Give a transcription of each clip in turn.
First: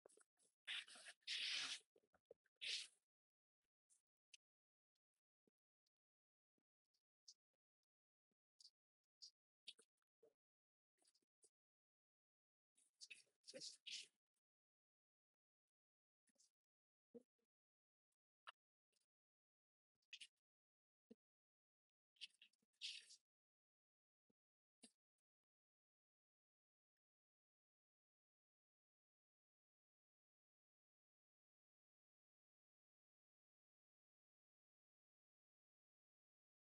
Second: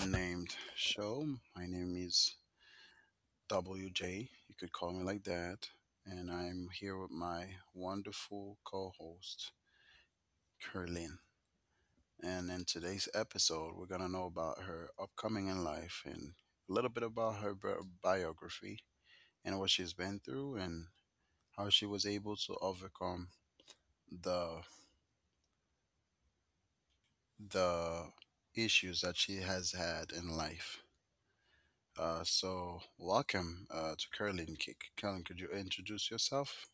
unnamed show. My name is WJ. You could call me like that. And I'm here with my wonderful co host, Curlin. And in today's episode, we're going to know about her upcoming in life and a little bit about her biography and what she's been through and how she was able to overcome the the issues that she has had in life. Welcome to Curling Kick. Curling, could you introduce yourself?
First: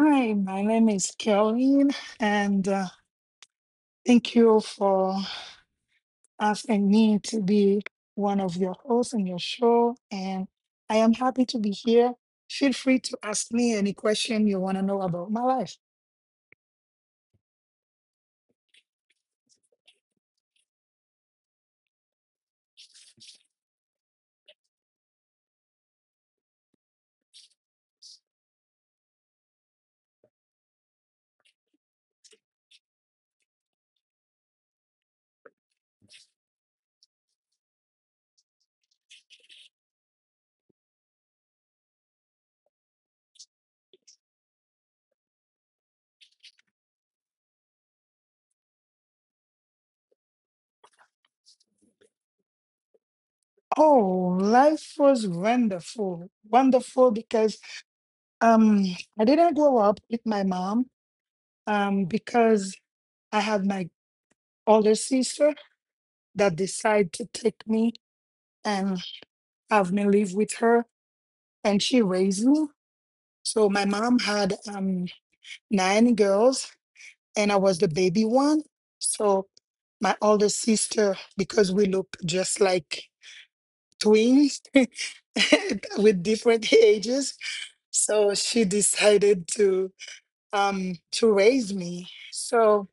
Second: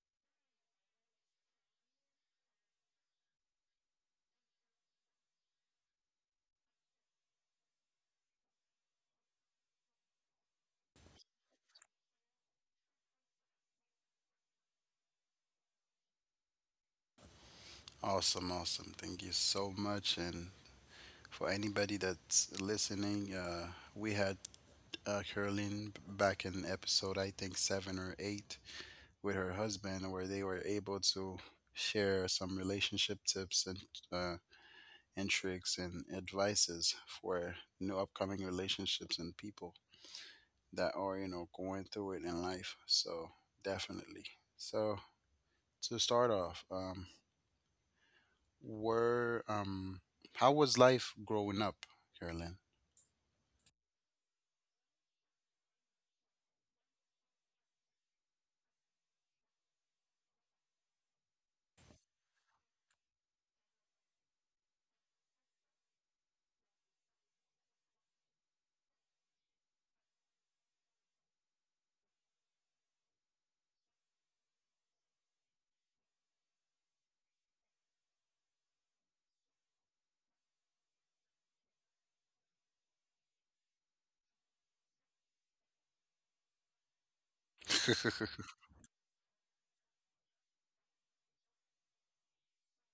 Hi, my name is Caroline, and thank you for asking me to be one of your hosts in your show. And I am happy to be here. Feel free to ask me any question you want to know about my life. Awesome, awesome. Thank you so much. And for anybody that's listening, we had Curlin back in episode, I think, seven or eight with her husband, where they were able to share some relationship tips uh, and tricks and advices for new upcoming relationships and people that are, you know, going through it in life. So, definitely. So, to start off, were how was life growing up, Carolyn? Oh, life was wonderful. Wonderful because um, I didn't grow up with my mom because I had my older sister that decided to take me and have me live with her, and she raised me. So my mom had nine girls, and I was the baby one. So my older sister, because we look just like twins with different ages, so she decided to raise me. So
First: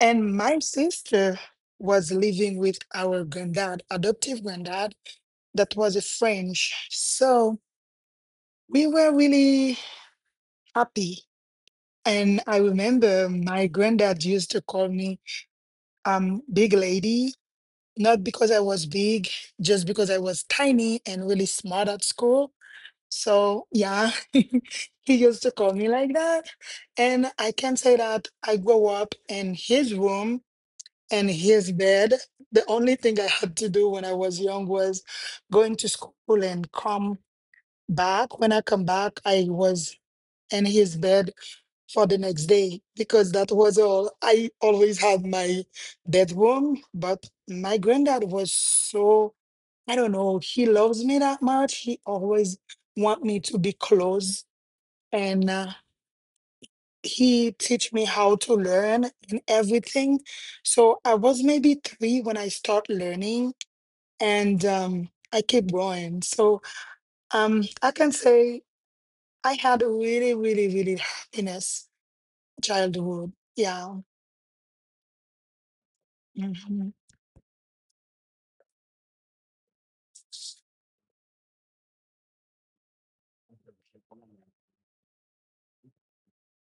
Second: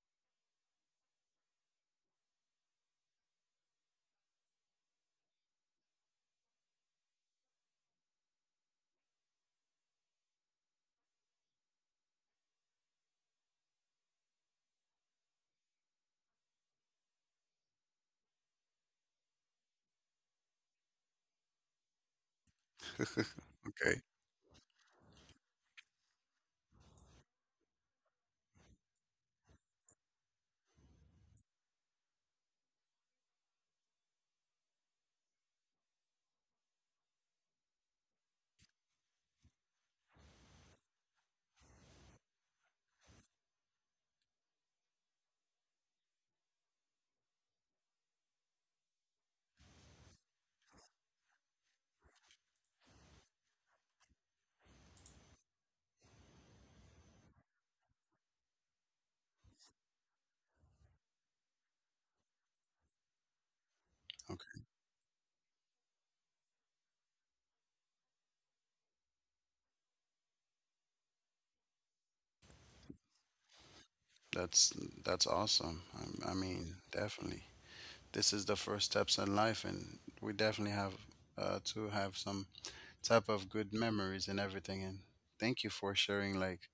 and my sister was living with our granddad, adoptive granddad, that was a French. So we were really happy. And I remember my granddad used to call me big lady, not because I was big, just because I was tiny and really smart at school. Okay, So yeah, he used to call me like that. And I can say that I grew up in his room and his bed. The only thing I had to do when I was young was going to school and come back. When I come back, I was in his bed for the next day because that was all. I always had my bedroom, but my granddad was so, I don't know, he loves me that much. He always want me to be close and he teach me how to learn and everything. So I was maybe three when I start learning okay, and I keep going. So I can say I had a really, really, really happiness childhood. Yeah. that's that's awesome. I mean, Mm-hmm. definitely, this is the first steps in life, and we definitely have to have some type of good memories and everything. And thank you for sharing like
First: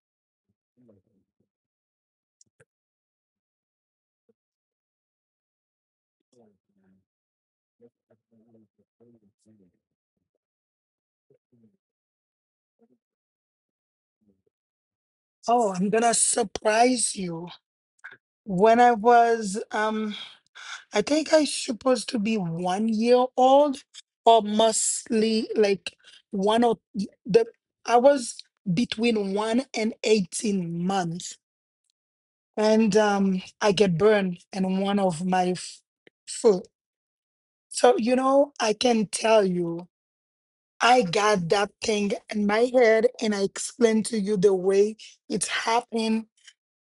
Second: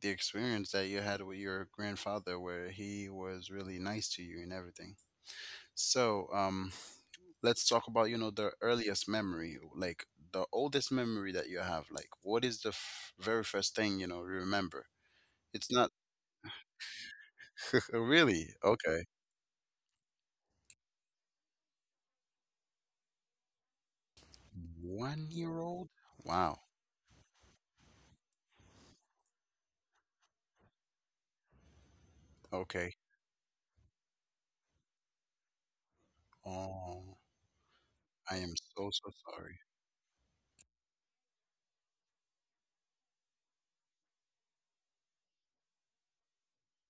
the experience that you had with your grandfather, where he was really nice to you and everything. So, let's talk about, you know, the earliest memory, like the oldest memory that you have. Like, what is the very first thing, you know, you remember? It's Oh, I'm not gonna surprise you. really When I okay. was, I think I supposed to be 1 year old, or One mostly year old? like Wow. one or the. I was between 1 and 18 months, Okay. and I get burned in one of my foot. Oh, So you I know, am I so, can so tell sorry. you, I got that thing in my head, and I explained to you the way it happened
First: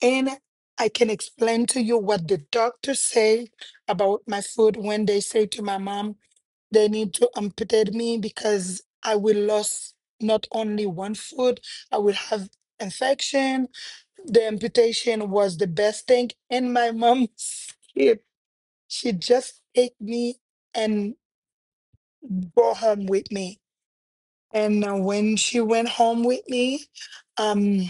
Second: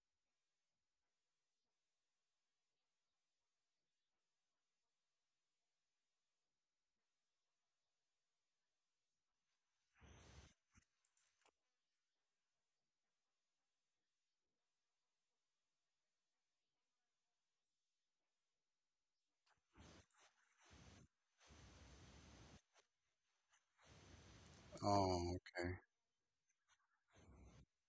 and I can explain to you what the doctors say about my foot when they say to my mom they need to amputate me because I will lose not only 1 foot, I will have infection. The amputation was the best thing, and my mom she just take me and brought home with me. And Oh, when she okay. went home with me, um,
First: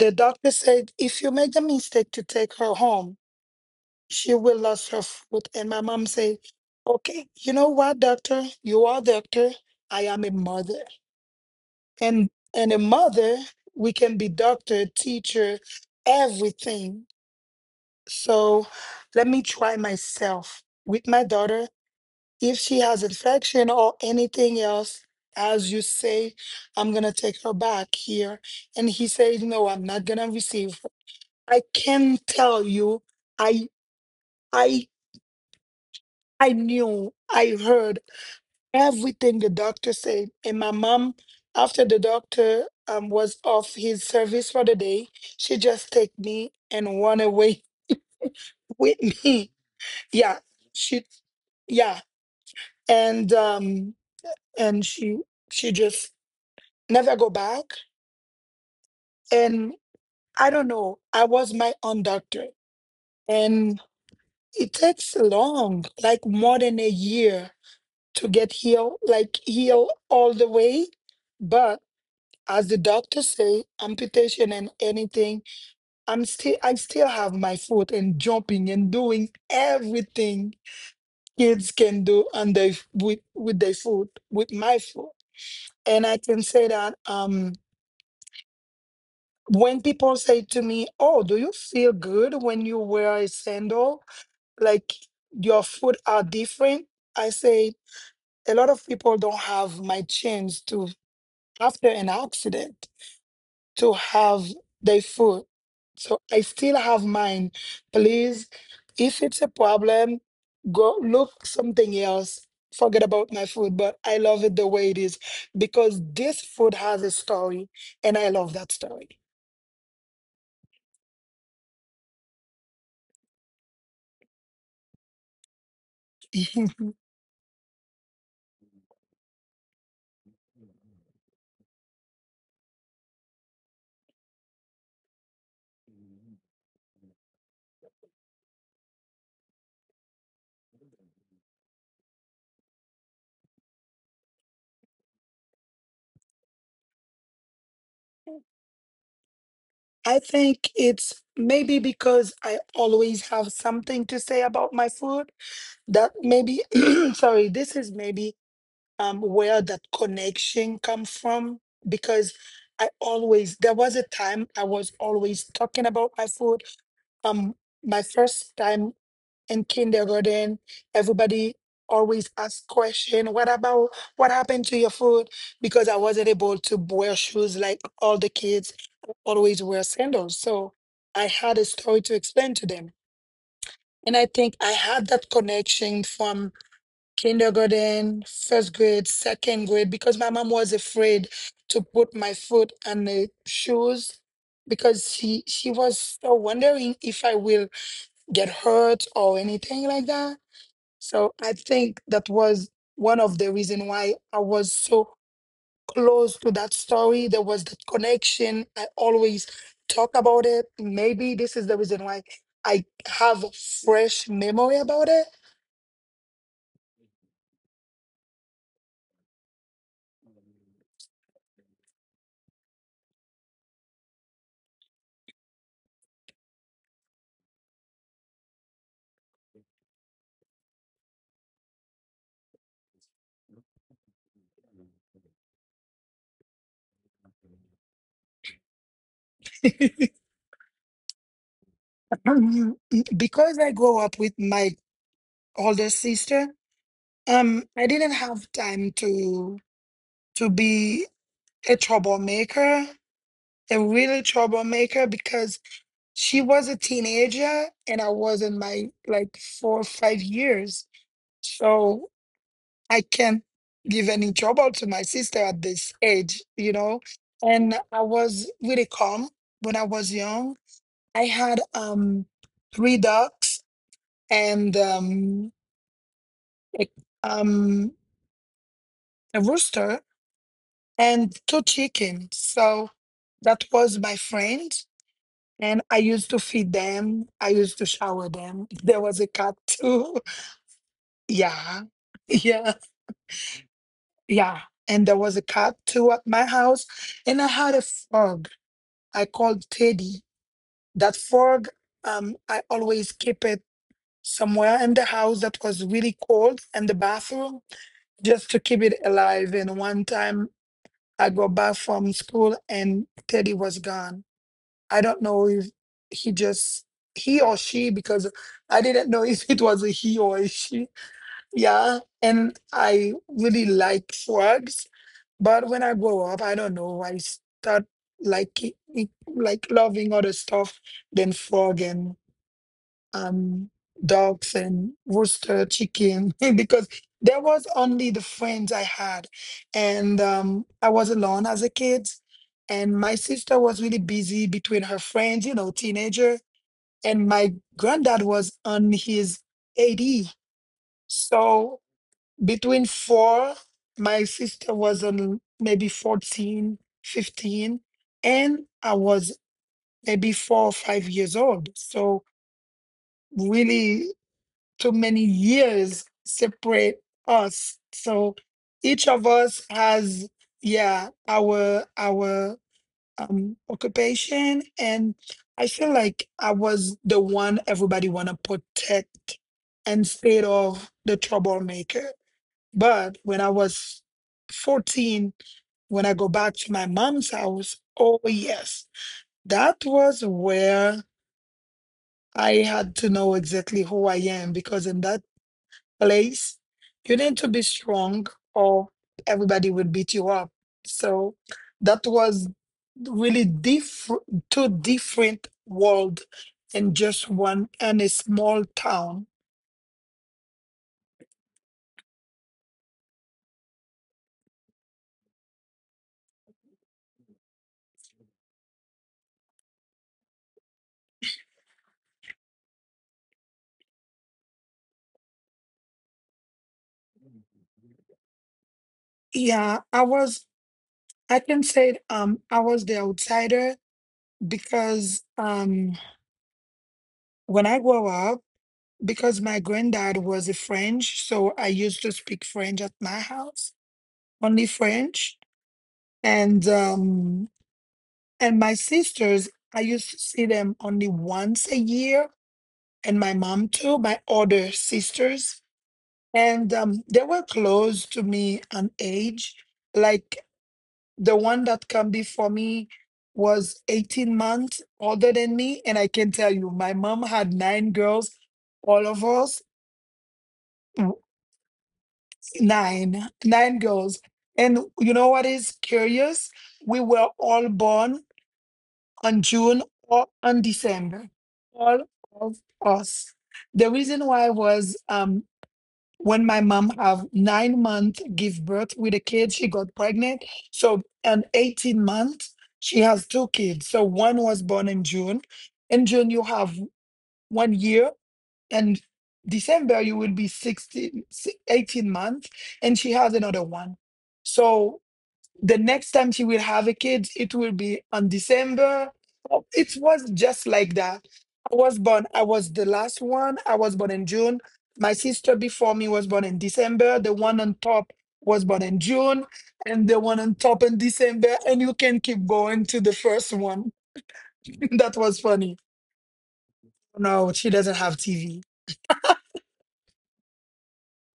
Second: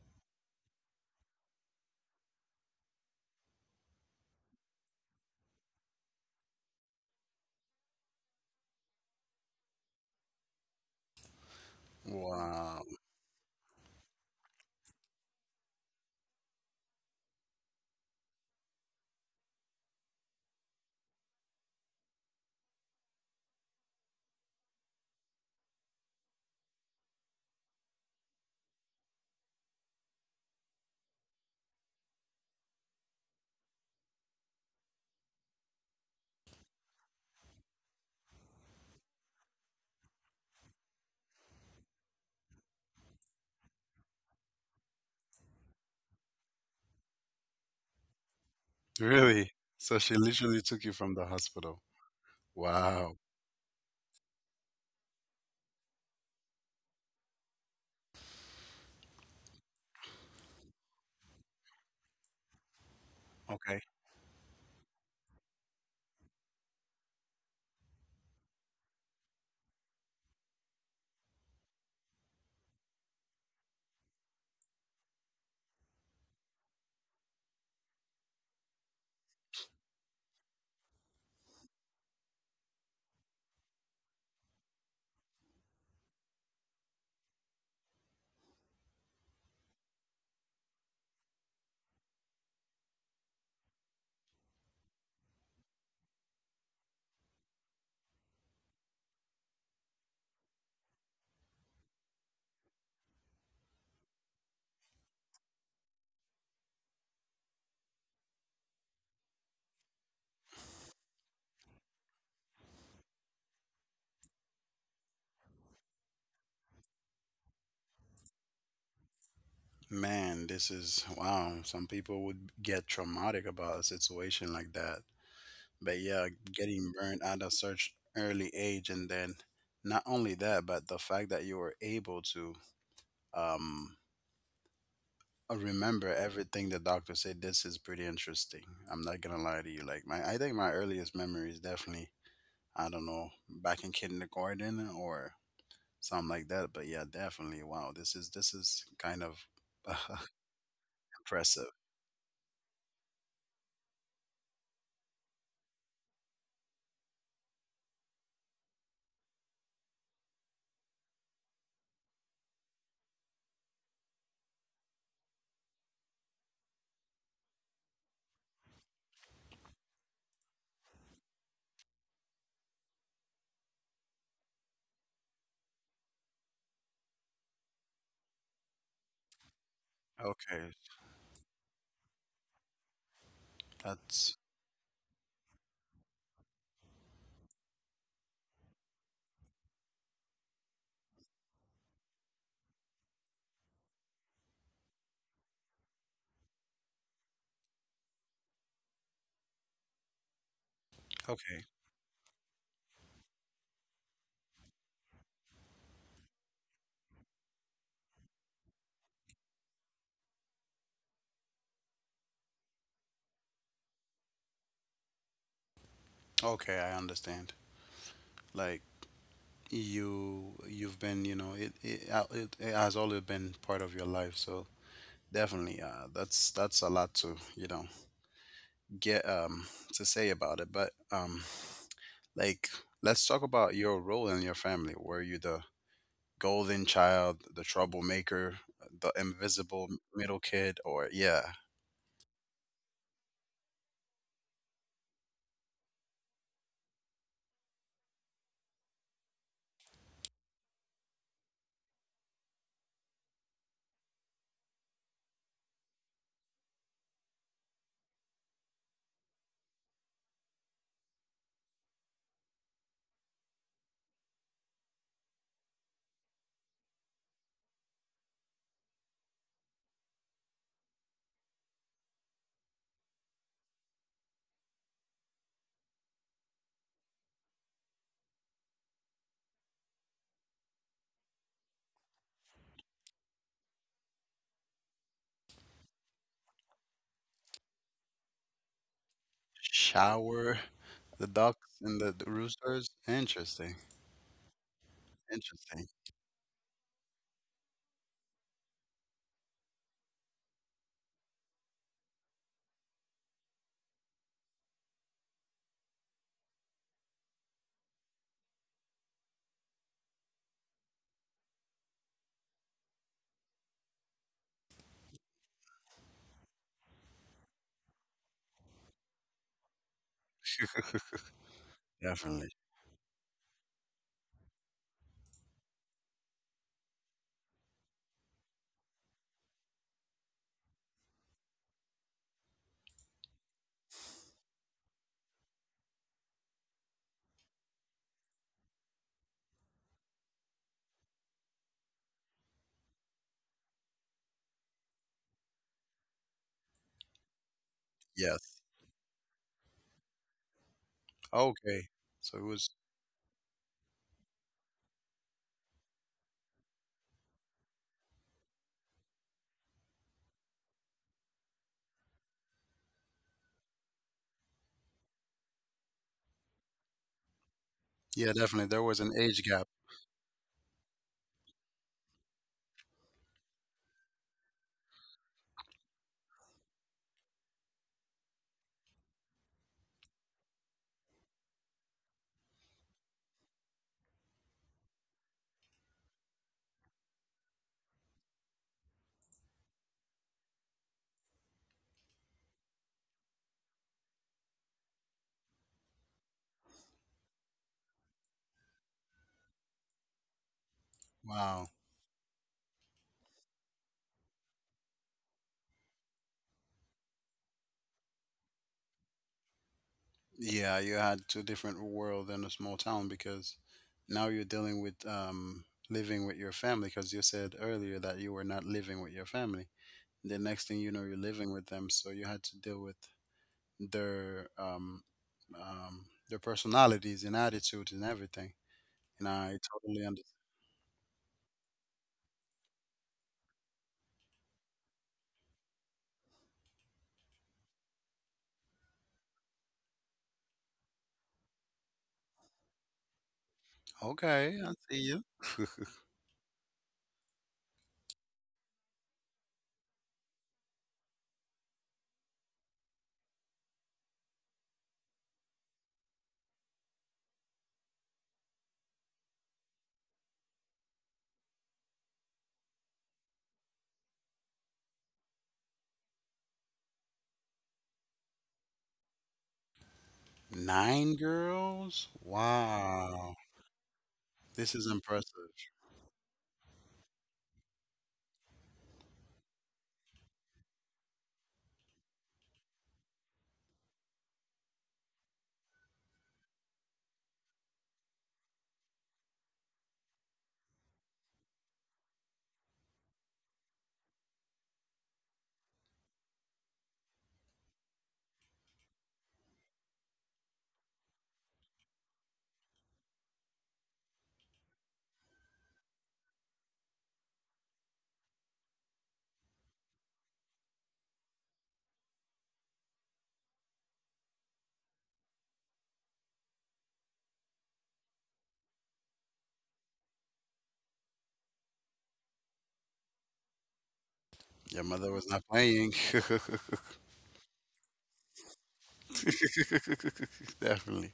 the doctor said, if you make the mistake to take her home, she will lost her foot. And my mom say, okay, you know what, doctor? You are doctor. I am a mother. And a Wow. mother, we can be doctor, teacher, everything. So let me try myself with my daughter. If she has infection or anything else, as you say, I'm gonna take her back here. And he said, no, I'm not gonna receive her. I can tell you, I I I knew, I heard everything the doctor said. And my mom, after the doctor was off his service for the day, she just take me and run away with me. Really? So she Yeah, literally took you she, from the hospital. yeah, Wow. and um, and she just never go back. And I don't know. I was my own doctor, and Okay. it takes long, like more than a year, to get healed, like heal all the way. But as the doctor say, amputation and anything, I still have my foot and jumping and doing everything kids can do and they with their foot, with my foot. And I can say that when people say to me, oh, do you feel good when you wear a sandal? Like your foot are different, I say a lot of people don't have my chance to after an accident to have their food. So I still have mine. Please, if it's a problem, go look something else. Forget about my food, but I love it the way it is because this food has a story and I love that story. Man, this is wow. Some people would get traumatic about a situation like that. But yeah, getting burned out at such early age, and then not only that, but the fact that you were able to um remember everything the doctor said. This is pretty interesting. I'm not gonna lie to you. Like my, I think my earliest memory is definitely I don't know back in kindergarten or something like that. But yeah, definitely. Wow, this is kind of I think it's impressive. maybe because I always have something to say about my food that maybe, sorry, this is maybe where that connection come from because I always there was a time I was always talking about my food. Um, my first time in kindergarten, everybody always asked question, what about what happened to your food? Because I wasn't able to wear shoes like all the kids always wear sandals. So Okay, I had a story to explain to them. And I that's think I had that connection from kindergarten, first grade, second grade, because my mom was afraid to put my foot on the shoes because she was so wondering if I will get hurt or anything like that. So I okay. think that was one of the reason why I was so close to that story. There was that connection. I always talk about it. Maybe this is the reason why I have a fresh memory about Okay, I understand. Like, you've been you know it has always been part of your life, so definitely that's a lot to you know get to say about it, but like, let's talk about your role in your family. Were you the golden child, the troublemaker, the invisible it. middle kid, or yeah? Um, because I grew up with my older sister, I didn't have time to be a troublemaker, a really troublemaker, because she was a teenager and I was in my like 4 or 5 years. So I can't give any trouble to my sister at this age, you know. And I was really calm when I was young. I had three dogs and a, um, a rooster and two chickens. So that was my friend. And I used to feed them. I used to shower them. There was a cat too. Shower the Yeah. ducks and the Yeah. roosters, interesting. Yeah. And there was a cat Interesting. too at my house. And I had a frog I called Teddy. That frog, I always keep it somewhere in the house that was really cold in the bathroom just to keep it alive. And one time I go back from school and Teddy was gone. I don't know if he just he or she because I didn't know if it was a he or a she. Yeah, and Definitely. I really like frogs, but when I grow up, I don't know. I start like like loving other stuff than frog and and dogs and rooster chicken because there was only the friends I had. And I was alone as a kid. And my sister was really busy between her friends, you know, teenager. And my granddad was Yes. on his 80. So Okay, so it was. between four, my sister was on maybe 14, 15, and I was maybe 4 or 5 years old. So really too many years separate us. So Yeah, definitely. There each was an of age us gap. has, yeah, our occupation, and I feel like I was the one everybody wanna protect instead of the troublemaker. But when I was 14, when I go back to my mom's house, oh yes, that was where I had to know exactly who I am because in that place. You need to be strong, or everybody will beat you up. So Wow. that was really two different world in just one and a small town. Yeah, you had two different world in a small town because now you're dealing with living with your family, because you said earlier that you were not living with your family. The next thing you know, you're living with them, so you had to deal with their um, their personalities and attitudes and everything. And I Yeah, I totally understand. was. I can say I was the outsider because when I grew up, because my granddad was a French, so I used to speak French at my house, only Okay, I see you. French, and and my sisters, I used to see them only once a year, and my mom too, my older sisters. And they were close to me on age. Like the one that come before me was 18 months older than me. And I can tell you, my mom had nine girls, all of us, w- Nine girls? nine, Wow. Girls. And This is you know impressive. what is curious? We were all born on June or on December. All of us. The reason why was when my mom have 9 month give birth with a kid, she got pregnant. So and 18-month, she has two kids. So one was born in June. In June, you have 1 year and December, you will be 16, 18 months. And she has another one. So the next time she will have a kid, it will be on December. Oh, it was just like that. I was born, I was the last one. I was born in June. My sister before me was born in December. The one on top was born in June, and the one on top in December. And you can keep going to the first one. Your That mother was was not funny. playing. No, she doesn't have TV. Definitely.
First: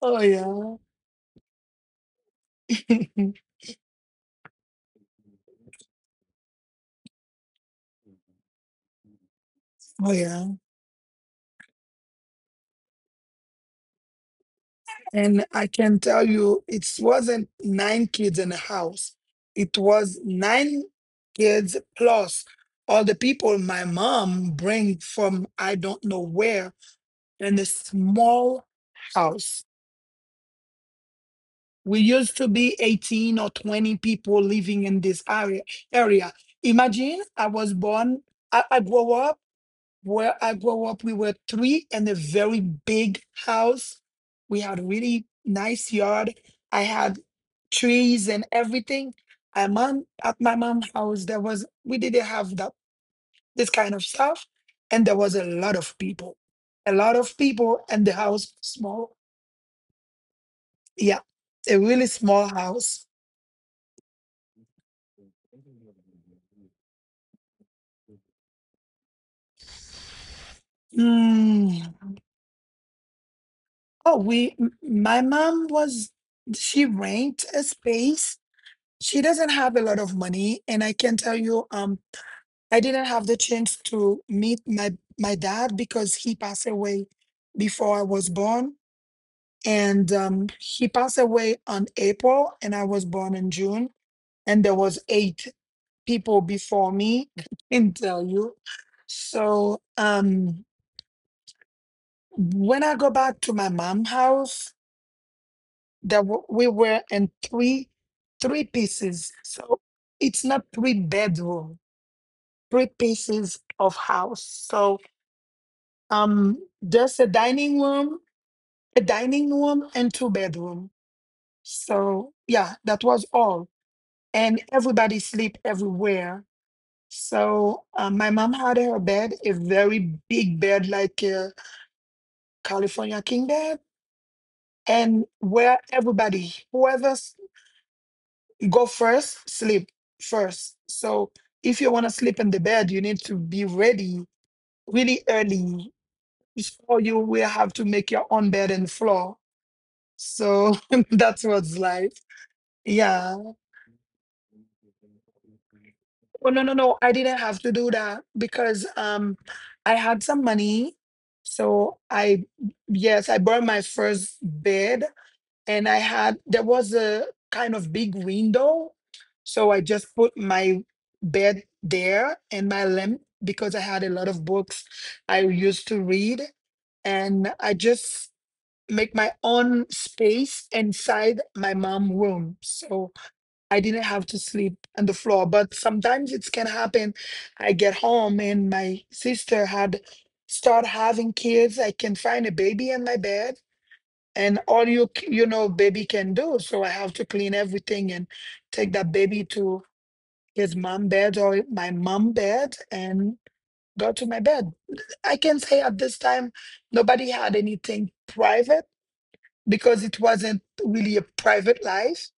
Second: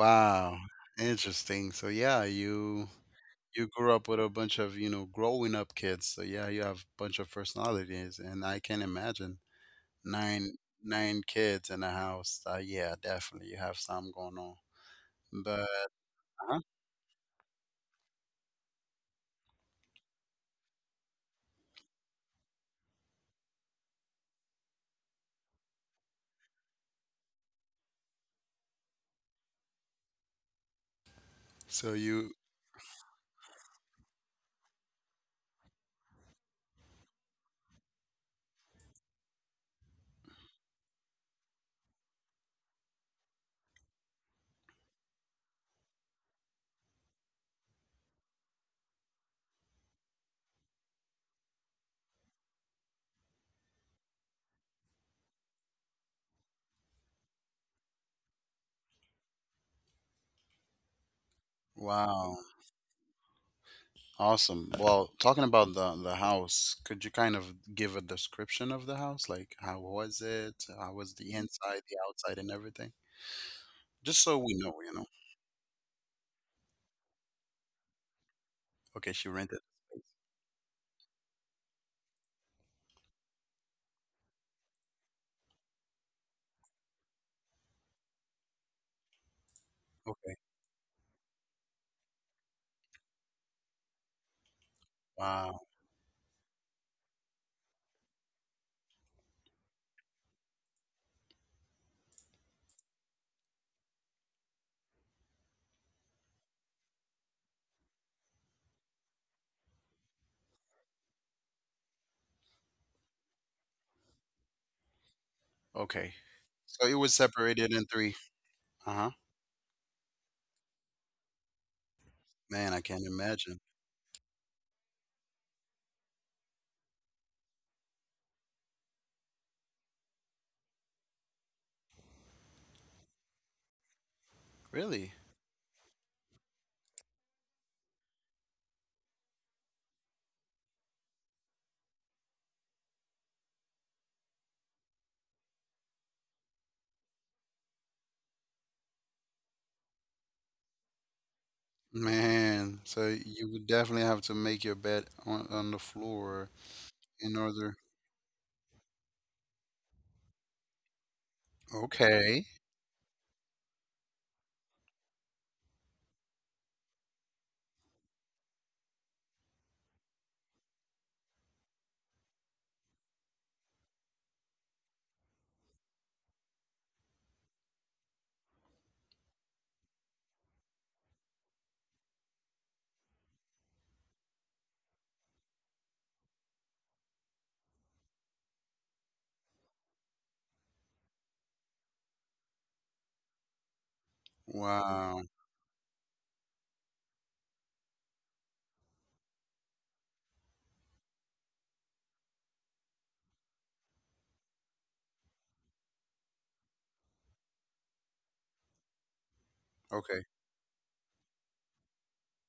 Oh, yeah. Interesting. So yeah, you Oh, you grew up with a bunch of, you know, growing up kids. So yeah, you have a bunch of personalities, and I can imagine yeah. nine nine kids in a house. Yeah, definitely you have some going on. And But I can tell uh you, it wasn't nine kids in a house. It was nine kids plus all the people my mom bring from I don't know where in a small house. so We you used to be 18 or 20 people living in this area. Area. Imagine I was born, I grew up where I grew up, we were three in a very big house. We had a really nice yard. I had trees and everything. My mom at my mom's house, there was we didn't have that this kind of stuff, and there was a lot of people, a lot of people, and the house was small. Yeah, a really wow. small house. Awesome. Well, talking about the house, could you kind of give a description of the house? Like how was it? How was the inside, Hmm. the outside and everything? Oh, Just so we we know, you know. my mom was she rent a space. Okay, She she doesn't rented have a the space. lot of money, and I can tell you, I didn't have the chance to meet my dad because he passed away before I was born, and Okay. He passed away on April, and I was born in June, and there was eight Wow. people before me. I can tell you. So when I go back to my mom house, that we were in three pieces, so it's not three bedroom, three pieces of house. So Okay. um So it was just separated in three. A Uh-huh. dining room and two bedroom. So Man, I yeah, can't that was imagine. all. And everybody sleep everywhere. So my mom had her bed, a very big bed like a California king bed, Really? and where everybody, go first, sleep first. So if you want to sleep in the bed, you need to be ready really early. So you will have to make your own bed and floor. So that's what's life. Man, so Yeah. you would definitely have to make your bed on the floor Oh no no no! I in didn't have order. to do that because I had some money. So Okay. I, yes, I bought my first bed and I had there was a kind of big window, so I just put my bed there and my lamp because I had a lot of books I used to read and I just make my own space inside my mom room, so I didn't have to sleep on the floor. But sometimes it can happen, I get home and my sister had start having kids, I can find a baby in my bed, and all you Wow. You know baby can do, so I have to clean everything and take that baby to his mom bed or my mom bed and go to my bed. I can say at this time nobody had anything private because Okay. it wasn't really a private life.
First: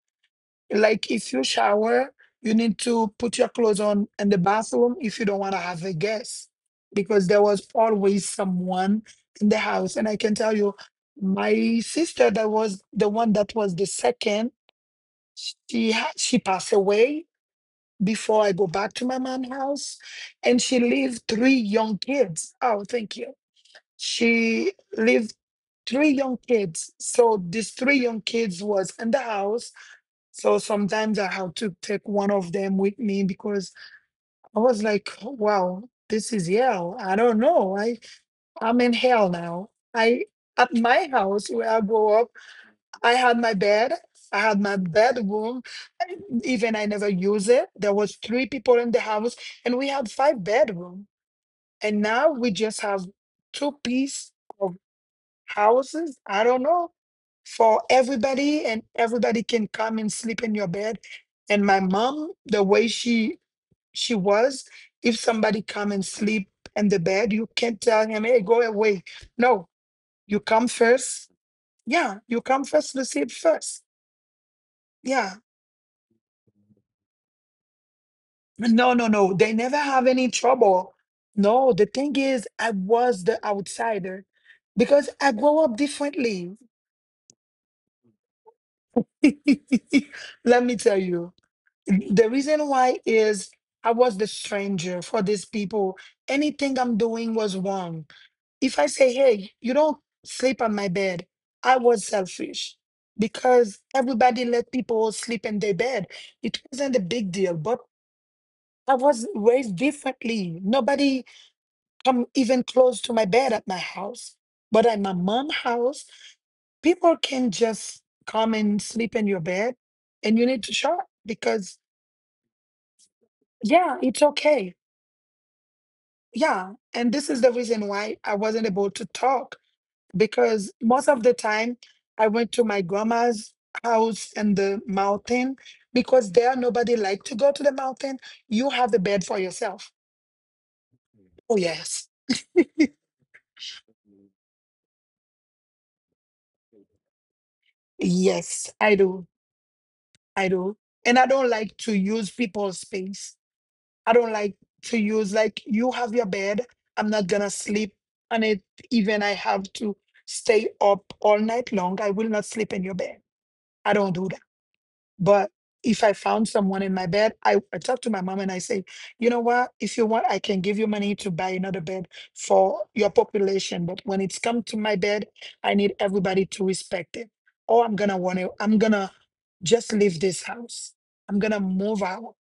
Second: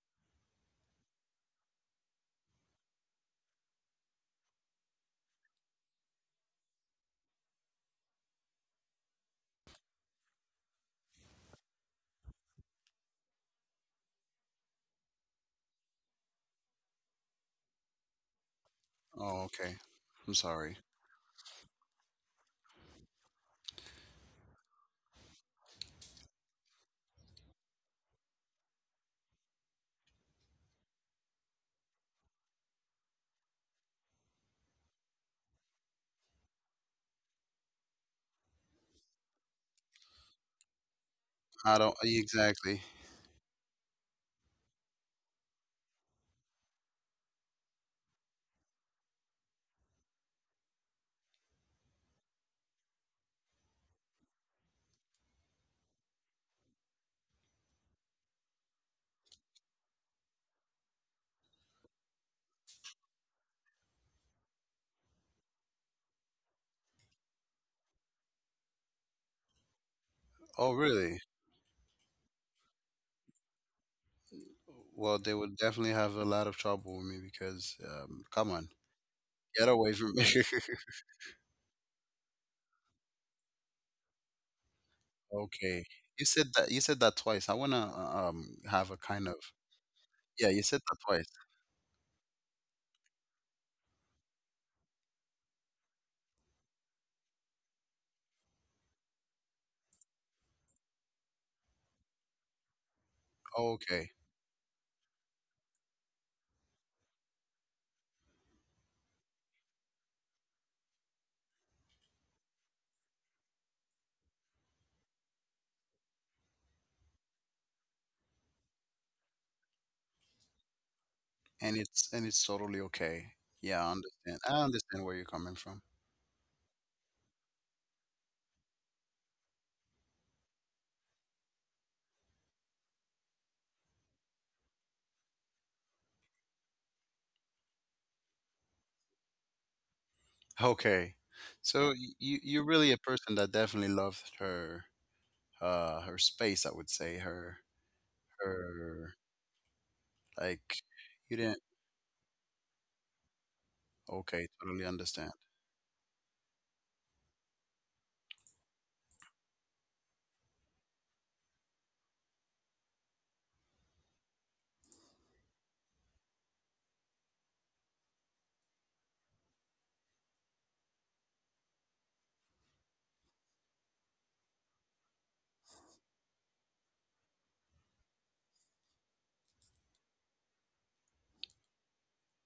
Like if you shower, you need to put your clothes on in the bathroom if you don't want to have a guest, because there was always someone in the house. And I can tell you, my sister that was the one that was the second, she passed away before I go back to my Oh, mom's okay. house, I'm and sorry. she leave three young kids. Oh, thank you. She lived three young kids. So these three young kids was in the house. So sometimes I had to take one of them with me because I was like, wow, this is hell. I don't know. I, I'm in hell now. I, at my house where I I don't grew up, exactly. I had my bed. I had my bedroom. I- Even I never use it. There was three people in the house, and we had five bedroom. And now we just have two-piece houses, I don't know, for everybody and everybody can come and sleep in your bed. And my mom, the way she was, if somebody come and sleep in the bed, you can't tell him, hey, go away. No, you come Oh, really? first. Yeah, you come first, to sleep first. Well, they Yeah. would definitely have a lot of trouble with me because, come on, No, no, no. They get never away have from me. any trouble. No, the thing is, I was the outsider because I grow up Okay. You said differently. that, you said that twice. I wanna have a kind of, yeah, you Let me said that tell twice. you. The reason why is I was the stranger for these people. Anything I'm doing was wrong. If I say, hey, you don't sleep on my bed, I was selfish Oh, because okay. everybody let people sleep in their bed. It wasn't a big deal, but I was raised differently. Nobody come even close to my bed at my house. But at my mom's house, people can just come and sleep in your bed and you need to show up And because it's, and it's totally okay. Yeah, I yeah it's understand. I okay. understand where you're coming from. Yeah, and this is the reason why I wasn't able to talk because most of the time I went to my grandma's house in the mountain because there nobody like to go to the mountain. You have the bed for yourself. Okay. Oh So yes. you you're really a person that definitely loved her her space, I would say. Her Yes, I her do. I do. like, And I you don't didn't, like to use people's space. I don't okay, like totally to understand. use, like, you have your bed. I'm not gonna sleep on it, even I have to stay up all night long. I will not sleep in your bed. I don't do that. But if I found someone in my bed, I talk to my mom and I say, you know what? If you want, I can give you money to buy another bed for your population. But when it's come to my bed, I need everybody to respect it. Or I'm gonna just leave this house. I'm gonna move out.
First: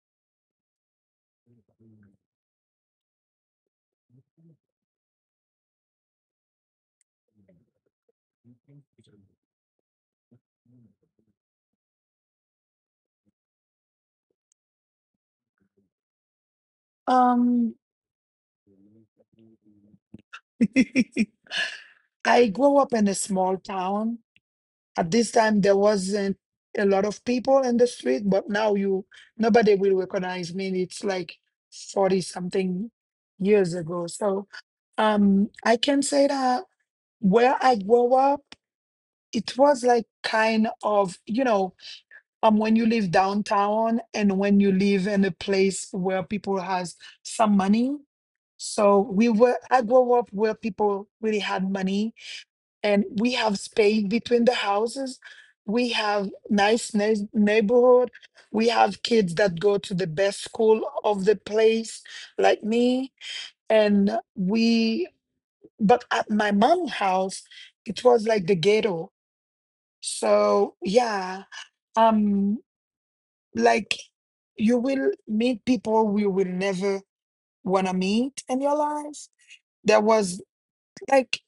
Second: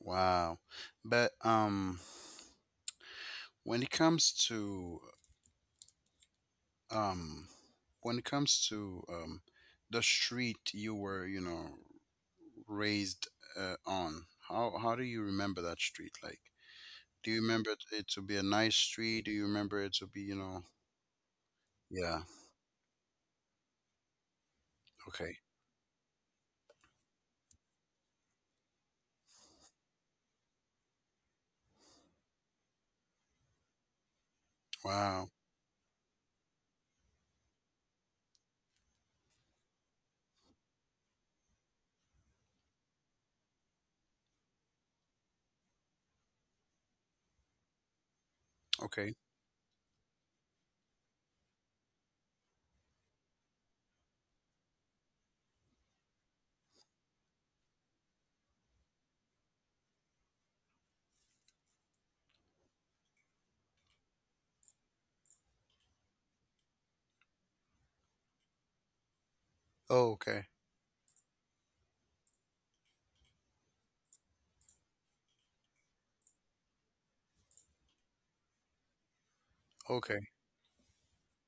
Wow. But when it comes to um when it comes to the street you were you know raised on, how do you remember that street? Like, do you remember Um, it it to be a nice street? Do you remember it to be, you know? Yeah. I grew up in a small town. At this Okay. time, there wasn't a lot of people in the street, but now you, nobody will recognize me. It's like 40 something years ago. So Wow. um, I can say that where I grew up, it was like kind of, you know, when you live downtown and when you live in a place where people has some money. So Okay. we were, I grew up where people really had money and we have space between the houses. We have nice neighborhood. We have kids that go to the best school of the place, like me. And we, but at my mom's house, it was like the ghetto. Oh, okay. So yeah, um, like, you will meet people you will never wanna meet in your life. There Okay. was, like,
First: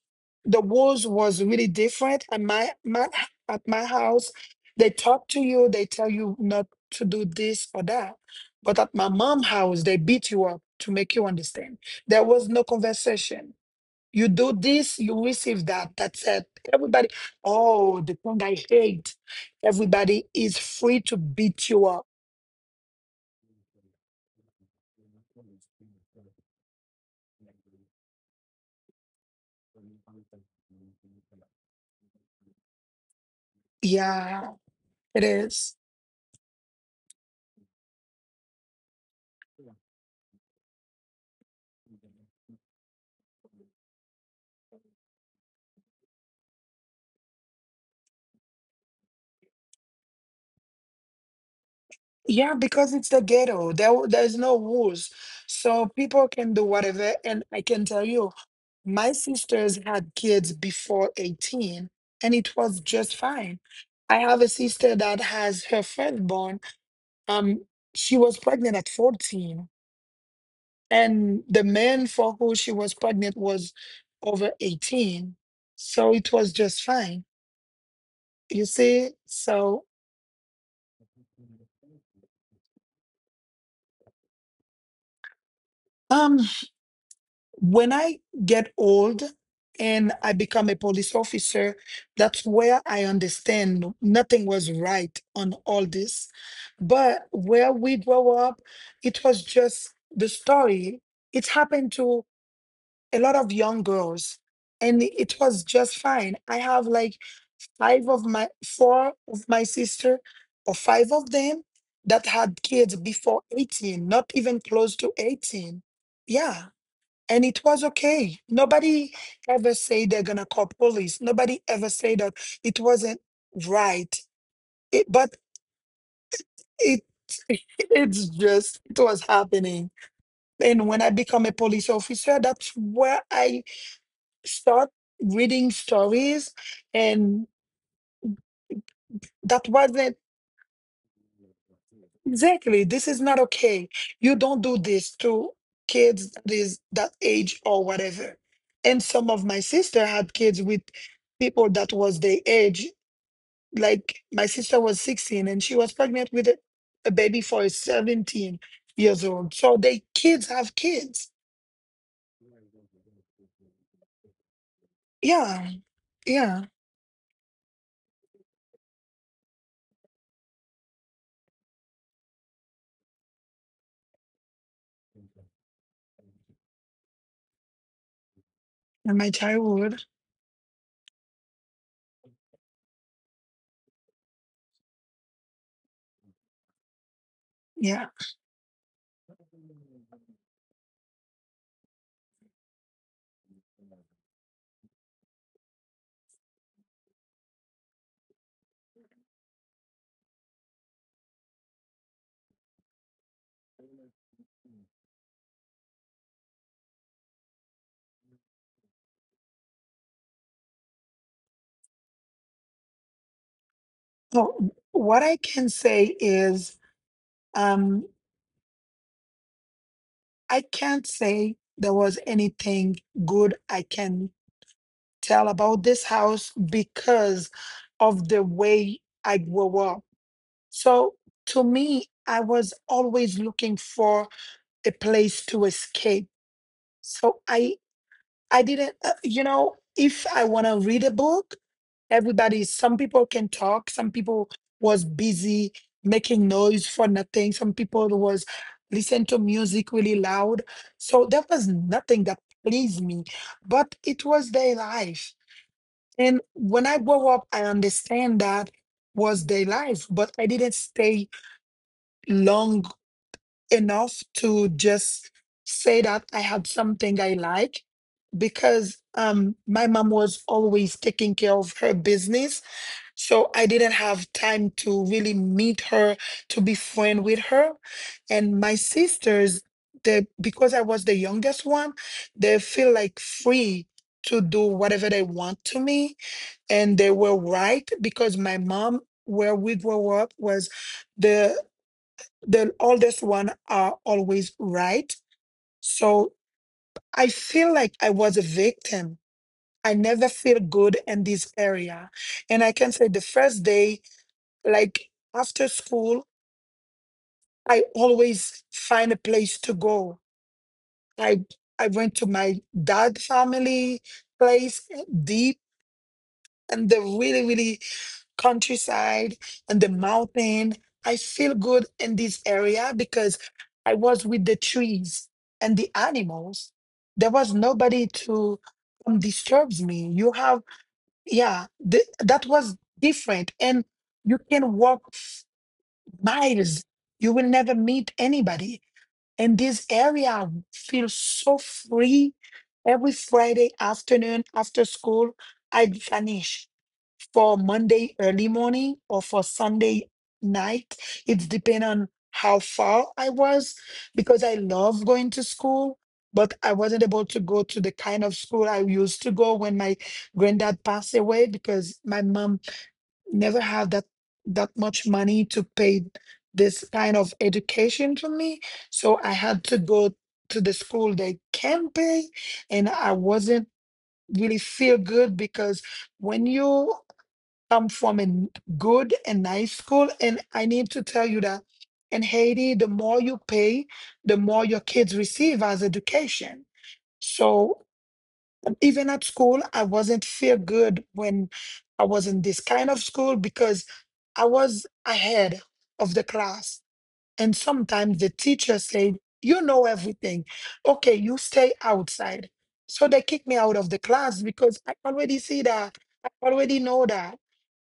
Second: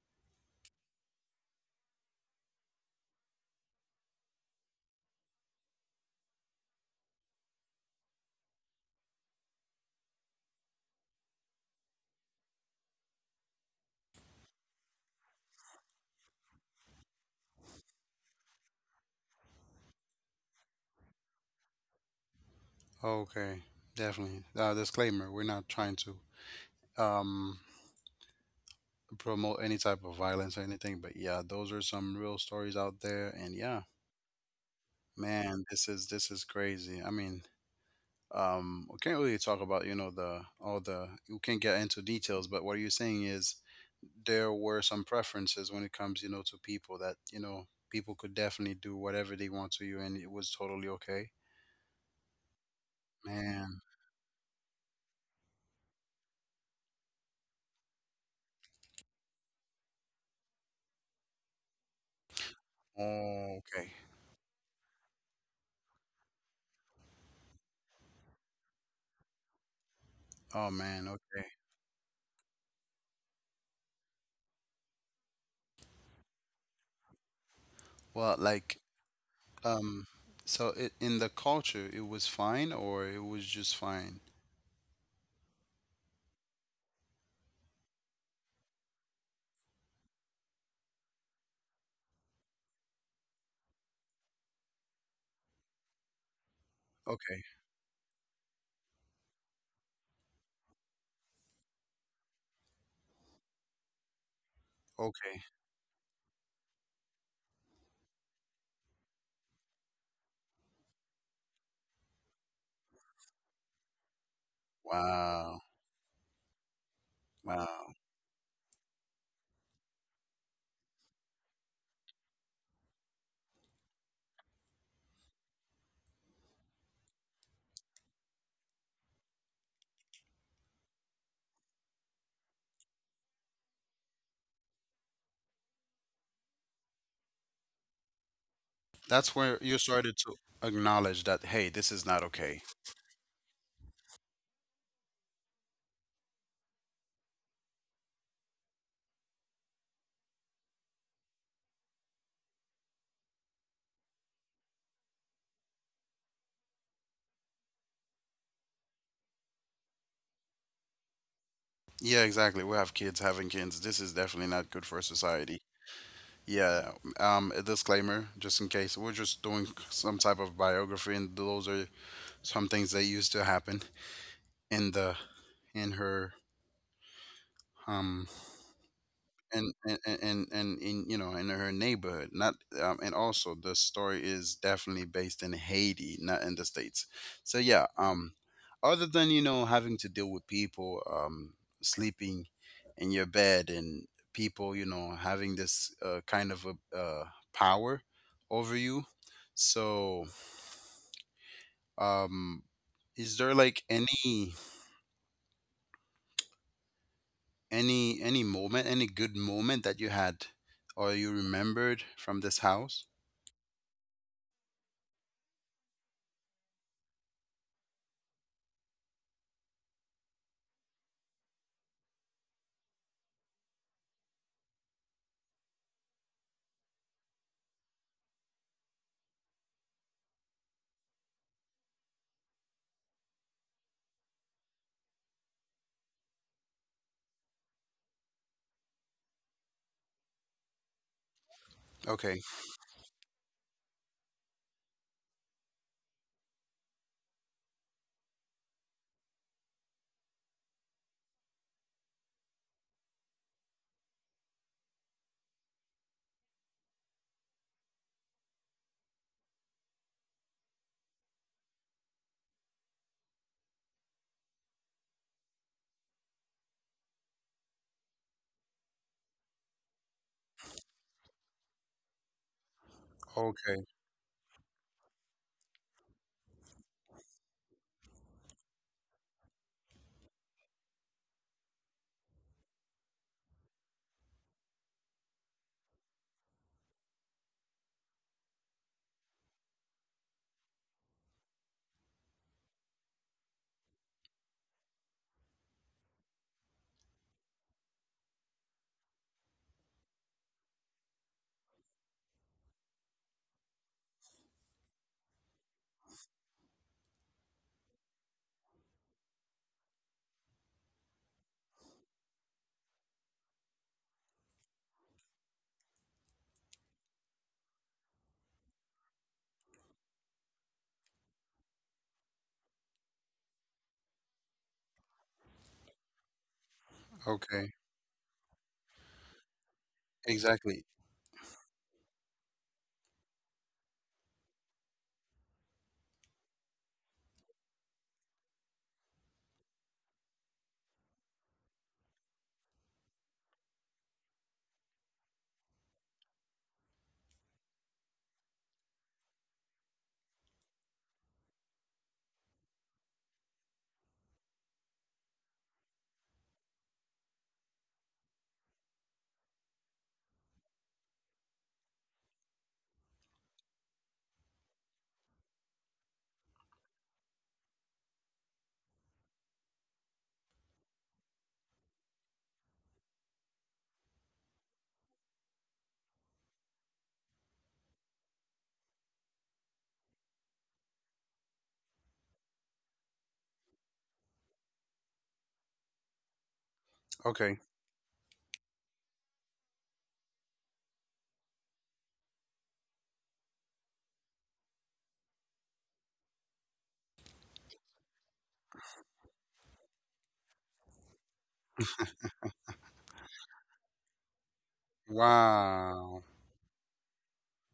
the rules was really different at my at my house they talk to you, they tell you not to do this or that, but at my mom's house they beat you up to make you understand. There was no conversation, you do this you receive that, that's it. Everybody, oh the thing I hate, everybody is free to beat you up. Okay. Definitely, disclaimer, we're not trying to um promote any type of violence or anything, but yeah, those are some real stories out there, and yeah. Yeah it Man, is. This is crazy. I mean, we can't really talk about, you know, the all the, we can't get into details, but what you're saying is there were some preferences when it comes, you know, to people that, you know, people could definitely do whatever they want to you, and it was totally okay. Yeah because it's the ghetto Man. there, there's no rules, so people can do whatever and I can tell you, my sisters had kids before 18 and it was just fine. Oh, okay. I have a sister that has her firstborn. Um, she was pregnant at 14, Oh, man. and Okay. the man for who she was pregnant was over 18. So it was just fine. Well, You like, see? Um so it, in the culture it was fine, or it was just fine? um. When I get old and I become a police officer, that's where I understand nothing was right on all this. But Okay. where we grow up, it was just the story. It happened to a lot of young girls, and it Okay. was just fine. I have like five of my four of my sister or five of them that had kids before 18, not even close to Wow. 18. Yeah, and it was Wow. okay. Nobody ever say they're gonna call police. Nobody ever say that it wasn't right. It, but it it's just it was happening. And when I become a police officer, that's where I start reading stories, and That's where that you started wasn't to acknowledge that, hey, this is not okay. exactly. This is not okay. You don't do this to kids that is that age or whatever. And some of my sister had kids with people that was their age, like my sister was 16 and she was pregnant with a baby for 17 years old, so they kids have kids. Yeah, exactly. We have kids having kids. This is definitely not good for society. Yeah. Yeah, Yeah, a disclaimer, just in case. We're just doing some type of biography, and those are some things that used to happen in the in her um in my childhood. And in, you know, in her neighborhood, not and also the story is definitely based in haiti, not in the states. So yeah, Yeah. Other than, you know, having to deal with people sleeping in your bed and people, you know, having this kind of a power over you, so um is there like any moment, any good moment that you had or you remembered from this house? So what I can say is, um I can't say there was anything good I can tell about this house because of the way I grew up. So to me, I was always looking for a place to escape. So I didn't you know, if I want to read a book, Okay. everybody, some people can talk, some people was busy making noise for nothing, some people was listen to music really loud. So there was nothing that pleased me, but it was their life. And when I grow up, I understand that was their life, but I didn't stay long enough to just say that I had something I like because my mom was always taking care of her business, so I Okay, didn't have time to really meet her, to be friend with her. And my sisters, they, because I was the youngest one, they feel like free to do whatever they want to me, and they were right because my mom where we grew up was the the oldest one are always right. So I feel like I was a victim. I never feel good in this area. And I can say the first day, like after school, I always find a place to go. I I went to my dad family place deep in the really, really countryside and the mountain. I feel good in this area because I was with the trees and the animals. There was okay, nobody to disturb me. You have exactly. Yeah, that was different, and you can walk miles. You will never meet anybody in this area. I feel so free. Every Friday afternoon after school, I vanish for Monday early morning or for Sunday night. It's depend on how far I was because I love going to school, but I wasn't able to go to the kind of school I used to go when my granddad passed away because my mom never have that much money to pay this kind of education for me, so I had to go to the school they can pay, and I wasn't really feel good because when you come from a good and nice school. And I need to tell you that in Haiti, the more you pay, the more your kids receive as education. Okay. So even at school, I wasn't feel good when I was in this kind of school because I was ahead of the class, and sometimes the teacher said, "You know everything, okay, you stay outside." So they kicked me out of the class because I already see that, I Wow. already know that.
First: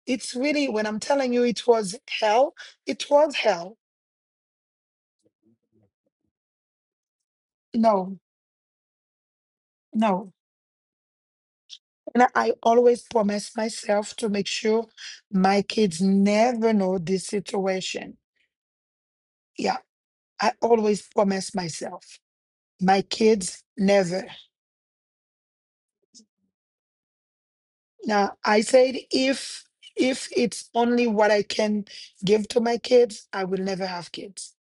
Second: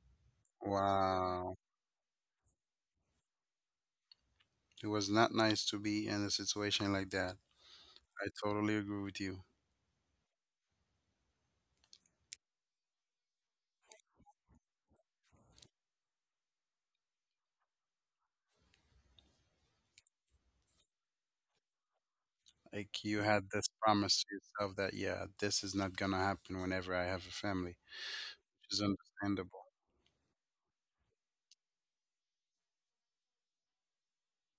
It's really, when I'm telling you, Wow. it was hell. It was hell. It was not nice to be in a situation like that. No. I totally agree with you. No. And I always promise myself to make sure my kids never know this situation. Yeah, I always promise myself my Like, you had kids this never. promise to yourself that yeah, this is not gonna happen whenever I have a family, Now I which is said, if understandable. It's only what I can give to my kids, I will never have kids.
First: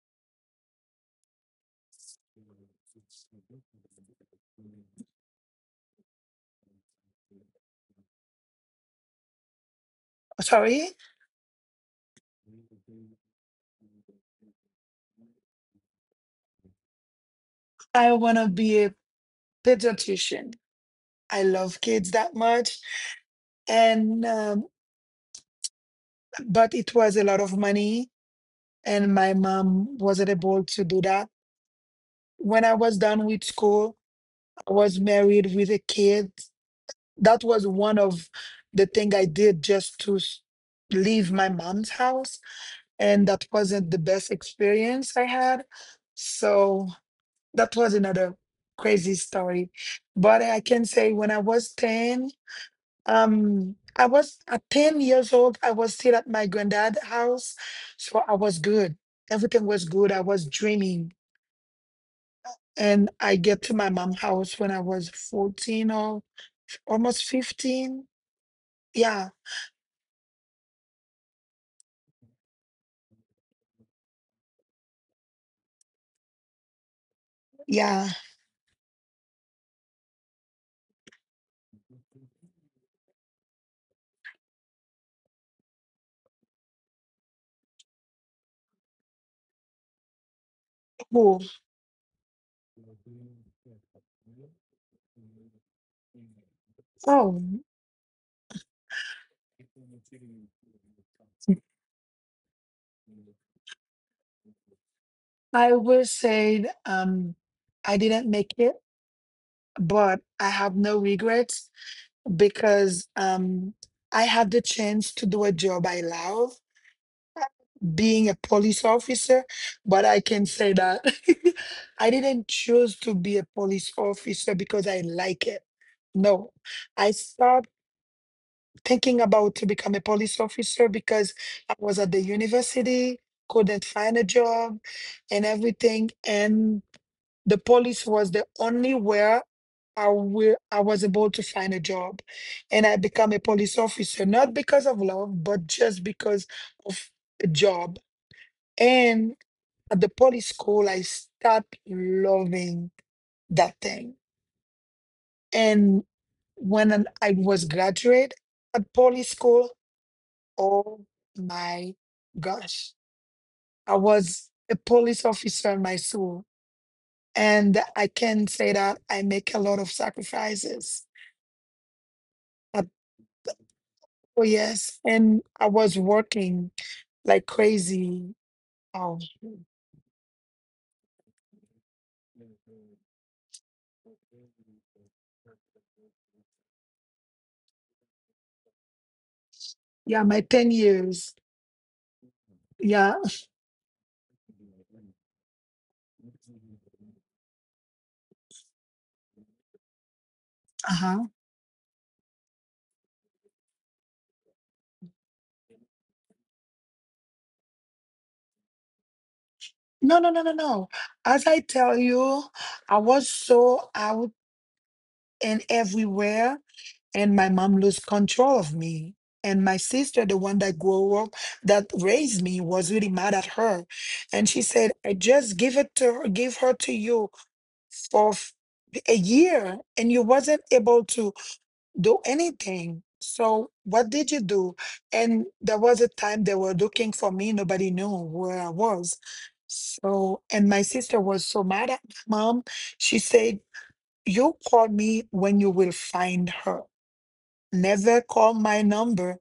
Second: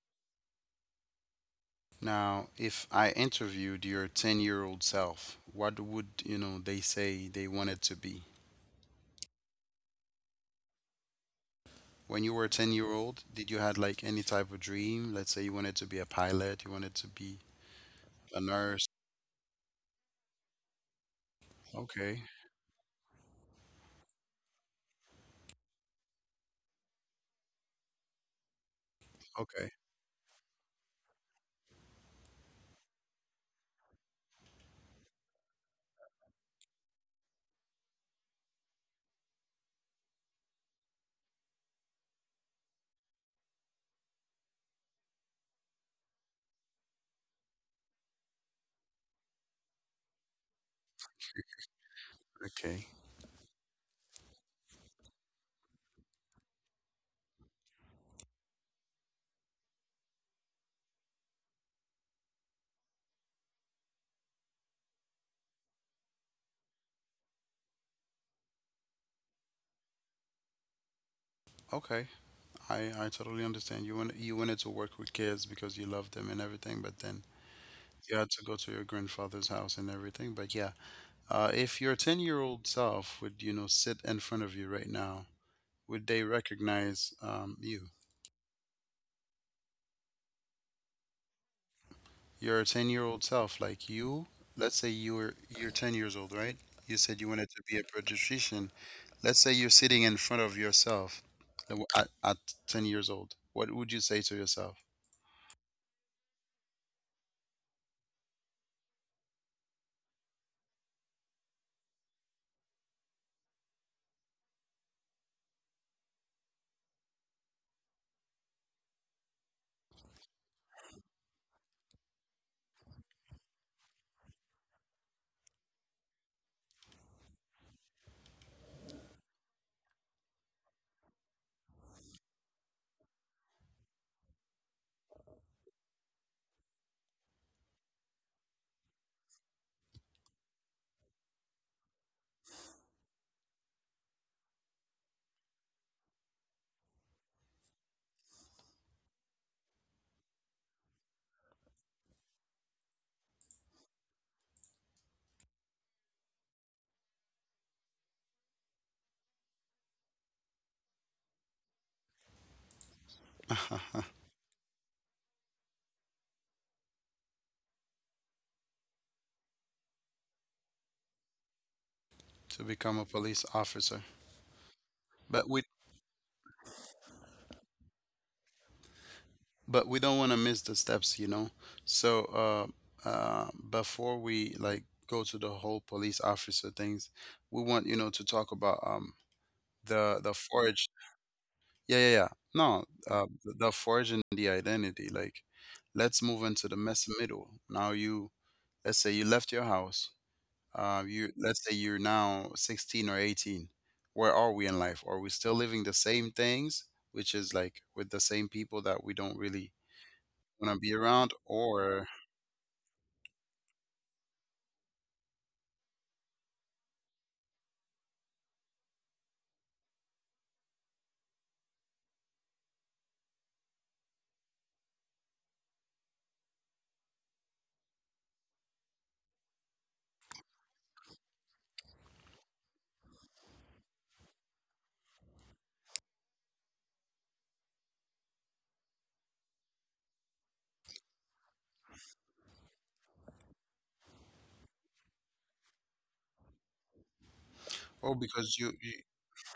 Now, if I interviewed your 10-year-old self, what would, you know, they say they wanted to be? Sorry, When you were 10-year-old, did you had like any type of dream? Let's say you wanted to be a pilot, you wanted to be I want a to be nurse. a pediatrician. I love kids Okay. that much, and but it was a lot of money, and my Okay. mom wasn't able to do that. When I was done with school, I was married with a kid. That was one of the thing I did just to leave my mom's house, and that wasn't the best experience I had. So that was another crazy story. But I can say when I was 10, Okay. I was at 10 years old, I was still at my granddad's house. So I was good. Everything was good. I was dreaming. And I get to my mom's house when I was 14 or almost 15. Yeah, Okay. I totally understand. You want, you wanted to work with kids because you love them and everything, but then yeah. you had to go to your grandfather's house and everything. But yeah, if your 10-year-old self would, you know, sit in front of you right now, would they recognize you? Cool. Your 10-year-old self, like you, let's say you were you're 10 years old, right? You said you Oh, wanted to be a pediatrician. Let's say you're sitting in front of yourself at 10 years old. What would you say to yourself? I will say, I didn't make it, but I have no regrets because I had the chance to do a job I love, being a police officer. But I can say that I didn't choose to be a police officer because I like it. No, I started thinking about to become a police officer because I was at the university, couldn't find a job and everything. And the police was the only where I was able to find a job. And I become a police officer, not because of love, but just because of a job. And at the police school, I start loving that thing. And when I was graduate at police school. Oh my gosh. I was a police officer in my school, and I can say that I make a lot of sacrifices. To Uh, become a police officer. Oh, yes. But And we I was working like crazy. Oh, but we don't want to miss the steps, you know. So before we like go to the whole police officer things, we want, you know, to talk about yeah, the my 10 forge. years. Yeah, yeah, yeah. No, Yeah. The forge and the identity. Like, let's move into the mess middle. Now you, let's say you left your house. Uh, you, Uh-huh. let's say you're now 16 or 18. Where are we in life? Are we still living the same things, which is like with the same people that we don't really No, no, no, no, want to be no. around, As I or? tell you, I was so out and everywhere. And my mom lose control of me, and my sister, the one that grew up, that raised me, was really mad at her. And she said, "I just give it to her. Give her to you for a year, and you wasn't able to do anything, so what did you do?" And there was a time they were looking for me, nobody knew where I was. So, and my sister was so mad at my mom, she said, "You call me when you will find her. Oh, Never because you, call you my number."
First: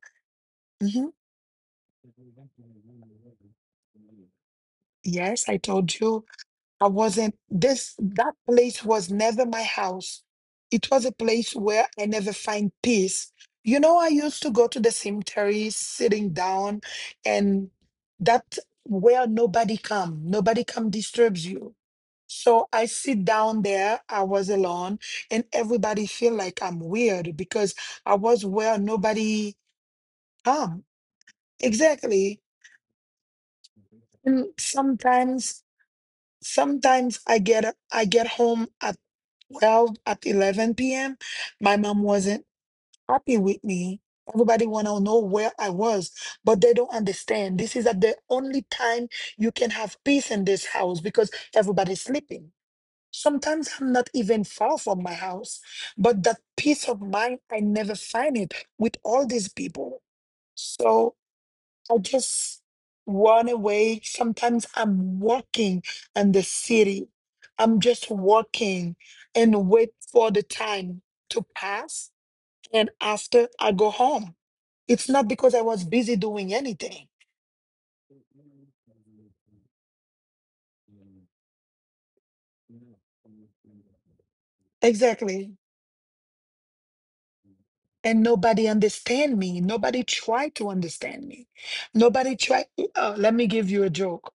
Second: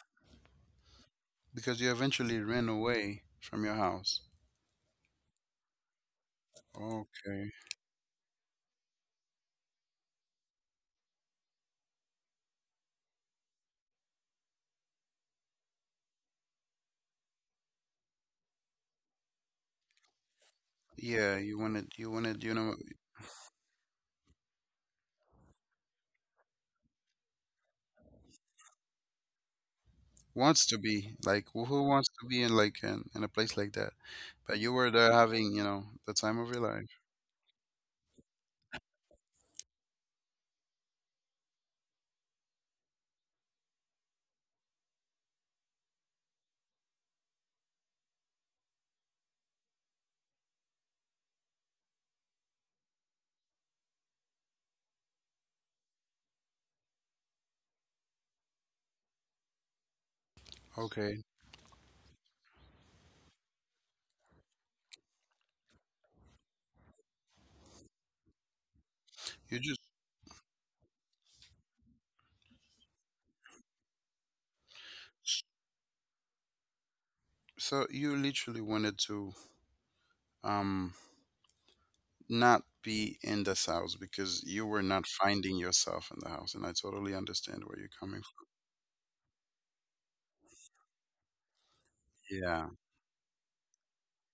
Hmm. because you eventually ran away from your house. Yes, I told you, I wasn't Okay. this, that place was never my house. It was a place where I never find peace. You know, I used to go to the cemetery, sitting down, and that where nobody come Yeah, disturbs you you. wanted, you wanted, you So know. I sit down there, I was alone, and everybody feel like I'm weird because I was where nobody Wants to come. be like, who wants to Exactly. be in like in a place like that? And But you were there having, you know, the time of your life. sometimes I get home at 12, at 11 p.m. My mom wasn't happy with me. Everybody want to know where I was, but they don't understand. This is at the only time you can have peace in this house because everybody's sleeping. Sometimes I'm not even far from my house, but that peace of mind, I never find it with all these people. So Okay. I just run away. Sometimes I'm walking in the city. I'm just walking You and just, wait for the time to pass. And after I go home, it's not because I was busy doing anything. so you literally wanted to um not be in this house because you were not Exactly. finding yourself in the house. And I totally understand where you're And coming nobody understand me. Nobody try to understand me. Nobody from. try. Yeah. Let me give you a joke.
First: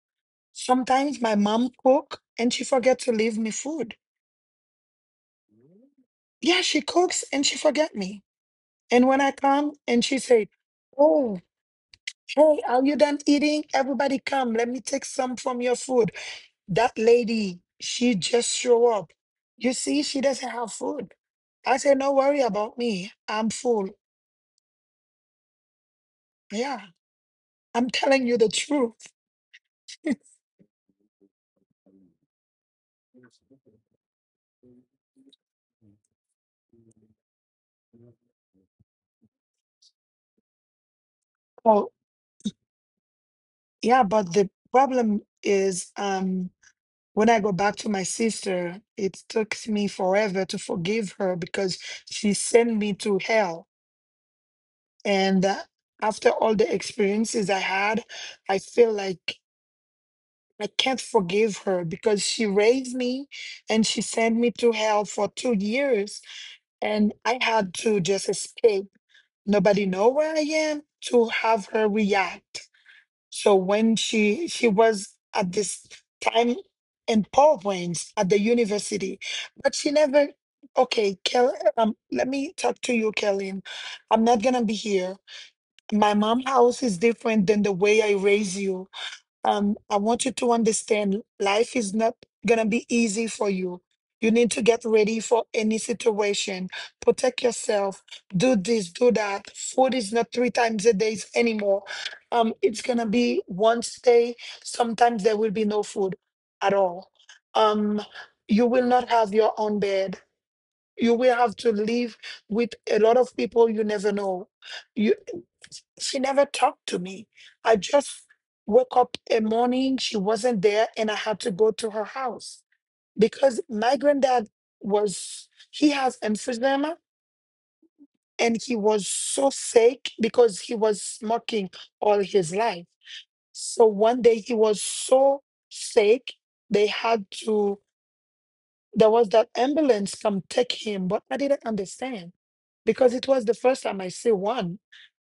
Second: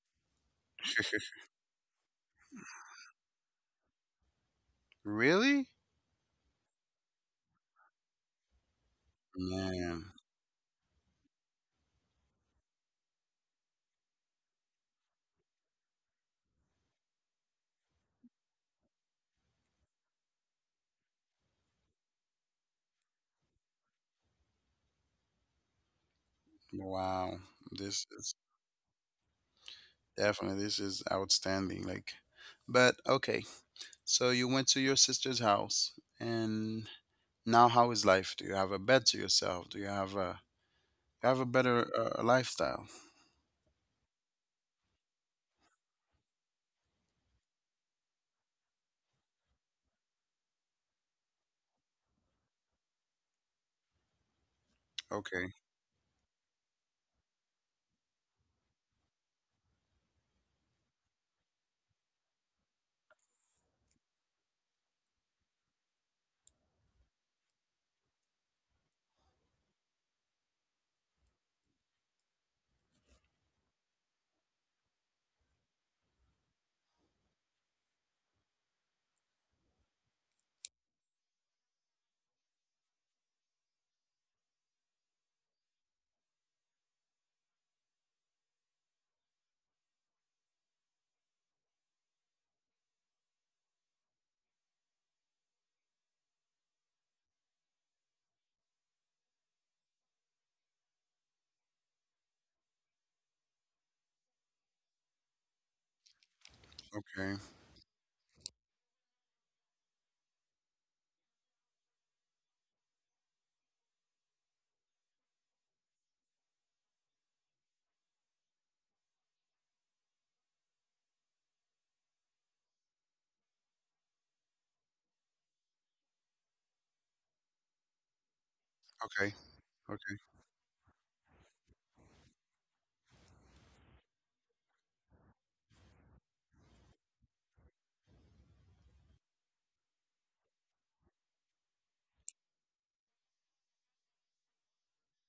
Sometimes my mom cook and she forget to leave me food. Really? Yeah, she cooks and she forget me. And when I come and Man. she said, "Oh, hey, are you done eating? Everybody come. Let me take some from your food." That lady, she just show up. You see, she doesn't have food. I said, "No, worry about me. I'm full." Yeah, Wow. I'm This telling is you the truth. definitely, this is outstanding. Like, but okay. So you went to your sister's house, and now how is life? Do you have a bed to yourself? Do you have a, you have a Oh, better lifestyle? yeah, but the problem is, when I go back to my sister, it took me forever to forgive her because she sent me to hell. And Okay. After all the experiences I had, I feel like I can't forgive her because she raised me and she sent me to hell for 2 years. And I had to just escape. Nobody know where I am to have her react. So when she was at this time in PowerPoints at the university, but she never. Okay, Kel, let me talk to you, Kellyn. I'm not gonna be here. My mom house is different than the way I raise you. I want you to understand life is not gonna be easy for you. You need to get ready for any situation. Protect yourself. Do this, do that. Food is not 3 times a day anymore. It's gonna be once day. Sometimes there will be no food at all. Okay. Um, you will not have your own bed. You will have to live with a lot of people you never know. You. She never talked to me. I just woke up a morning, she wasn't there, and I had to go to her house because my granddad was, he has emphysema and he was Okay. so sick Okay. because he was smoking all his life. So one day he was so sick, they had to, there was that ambulance come take him, but I didn't understand because it was the first time I see one.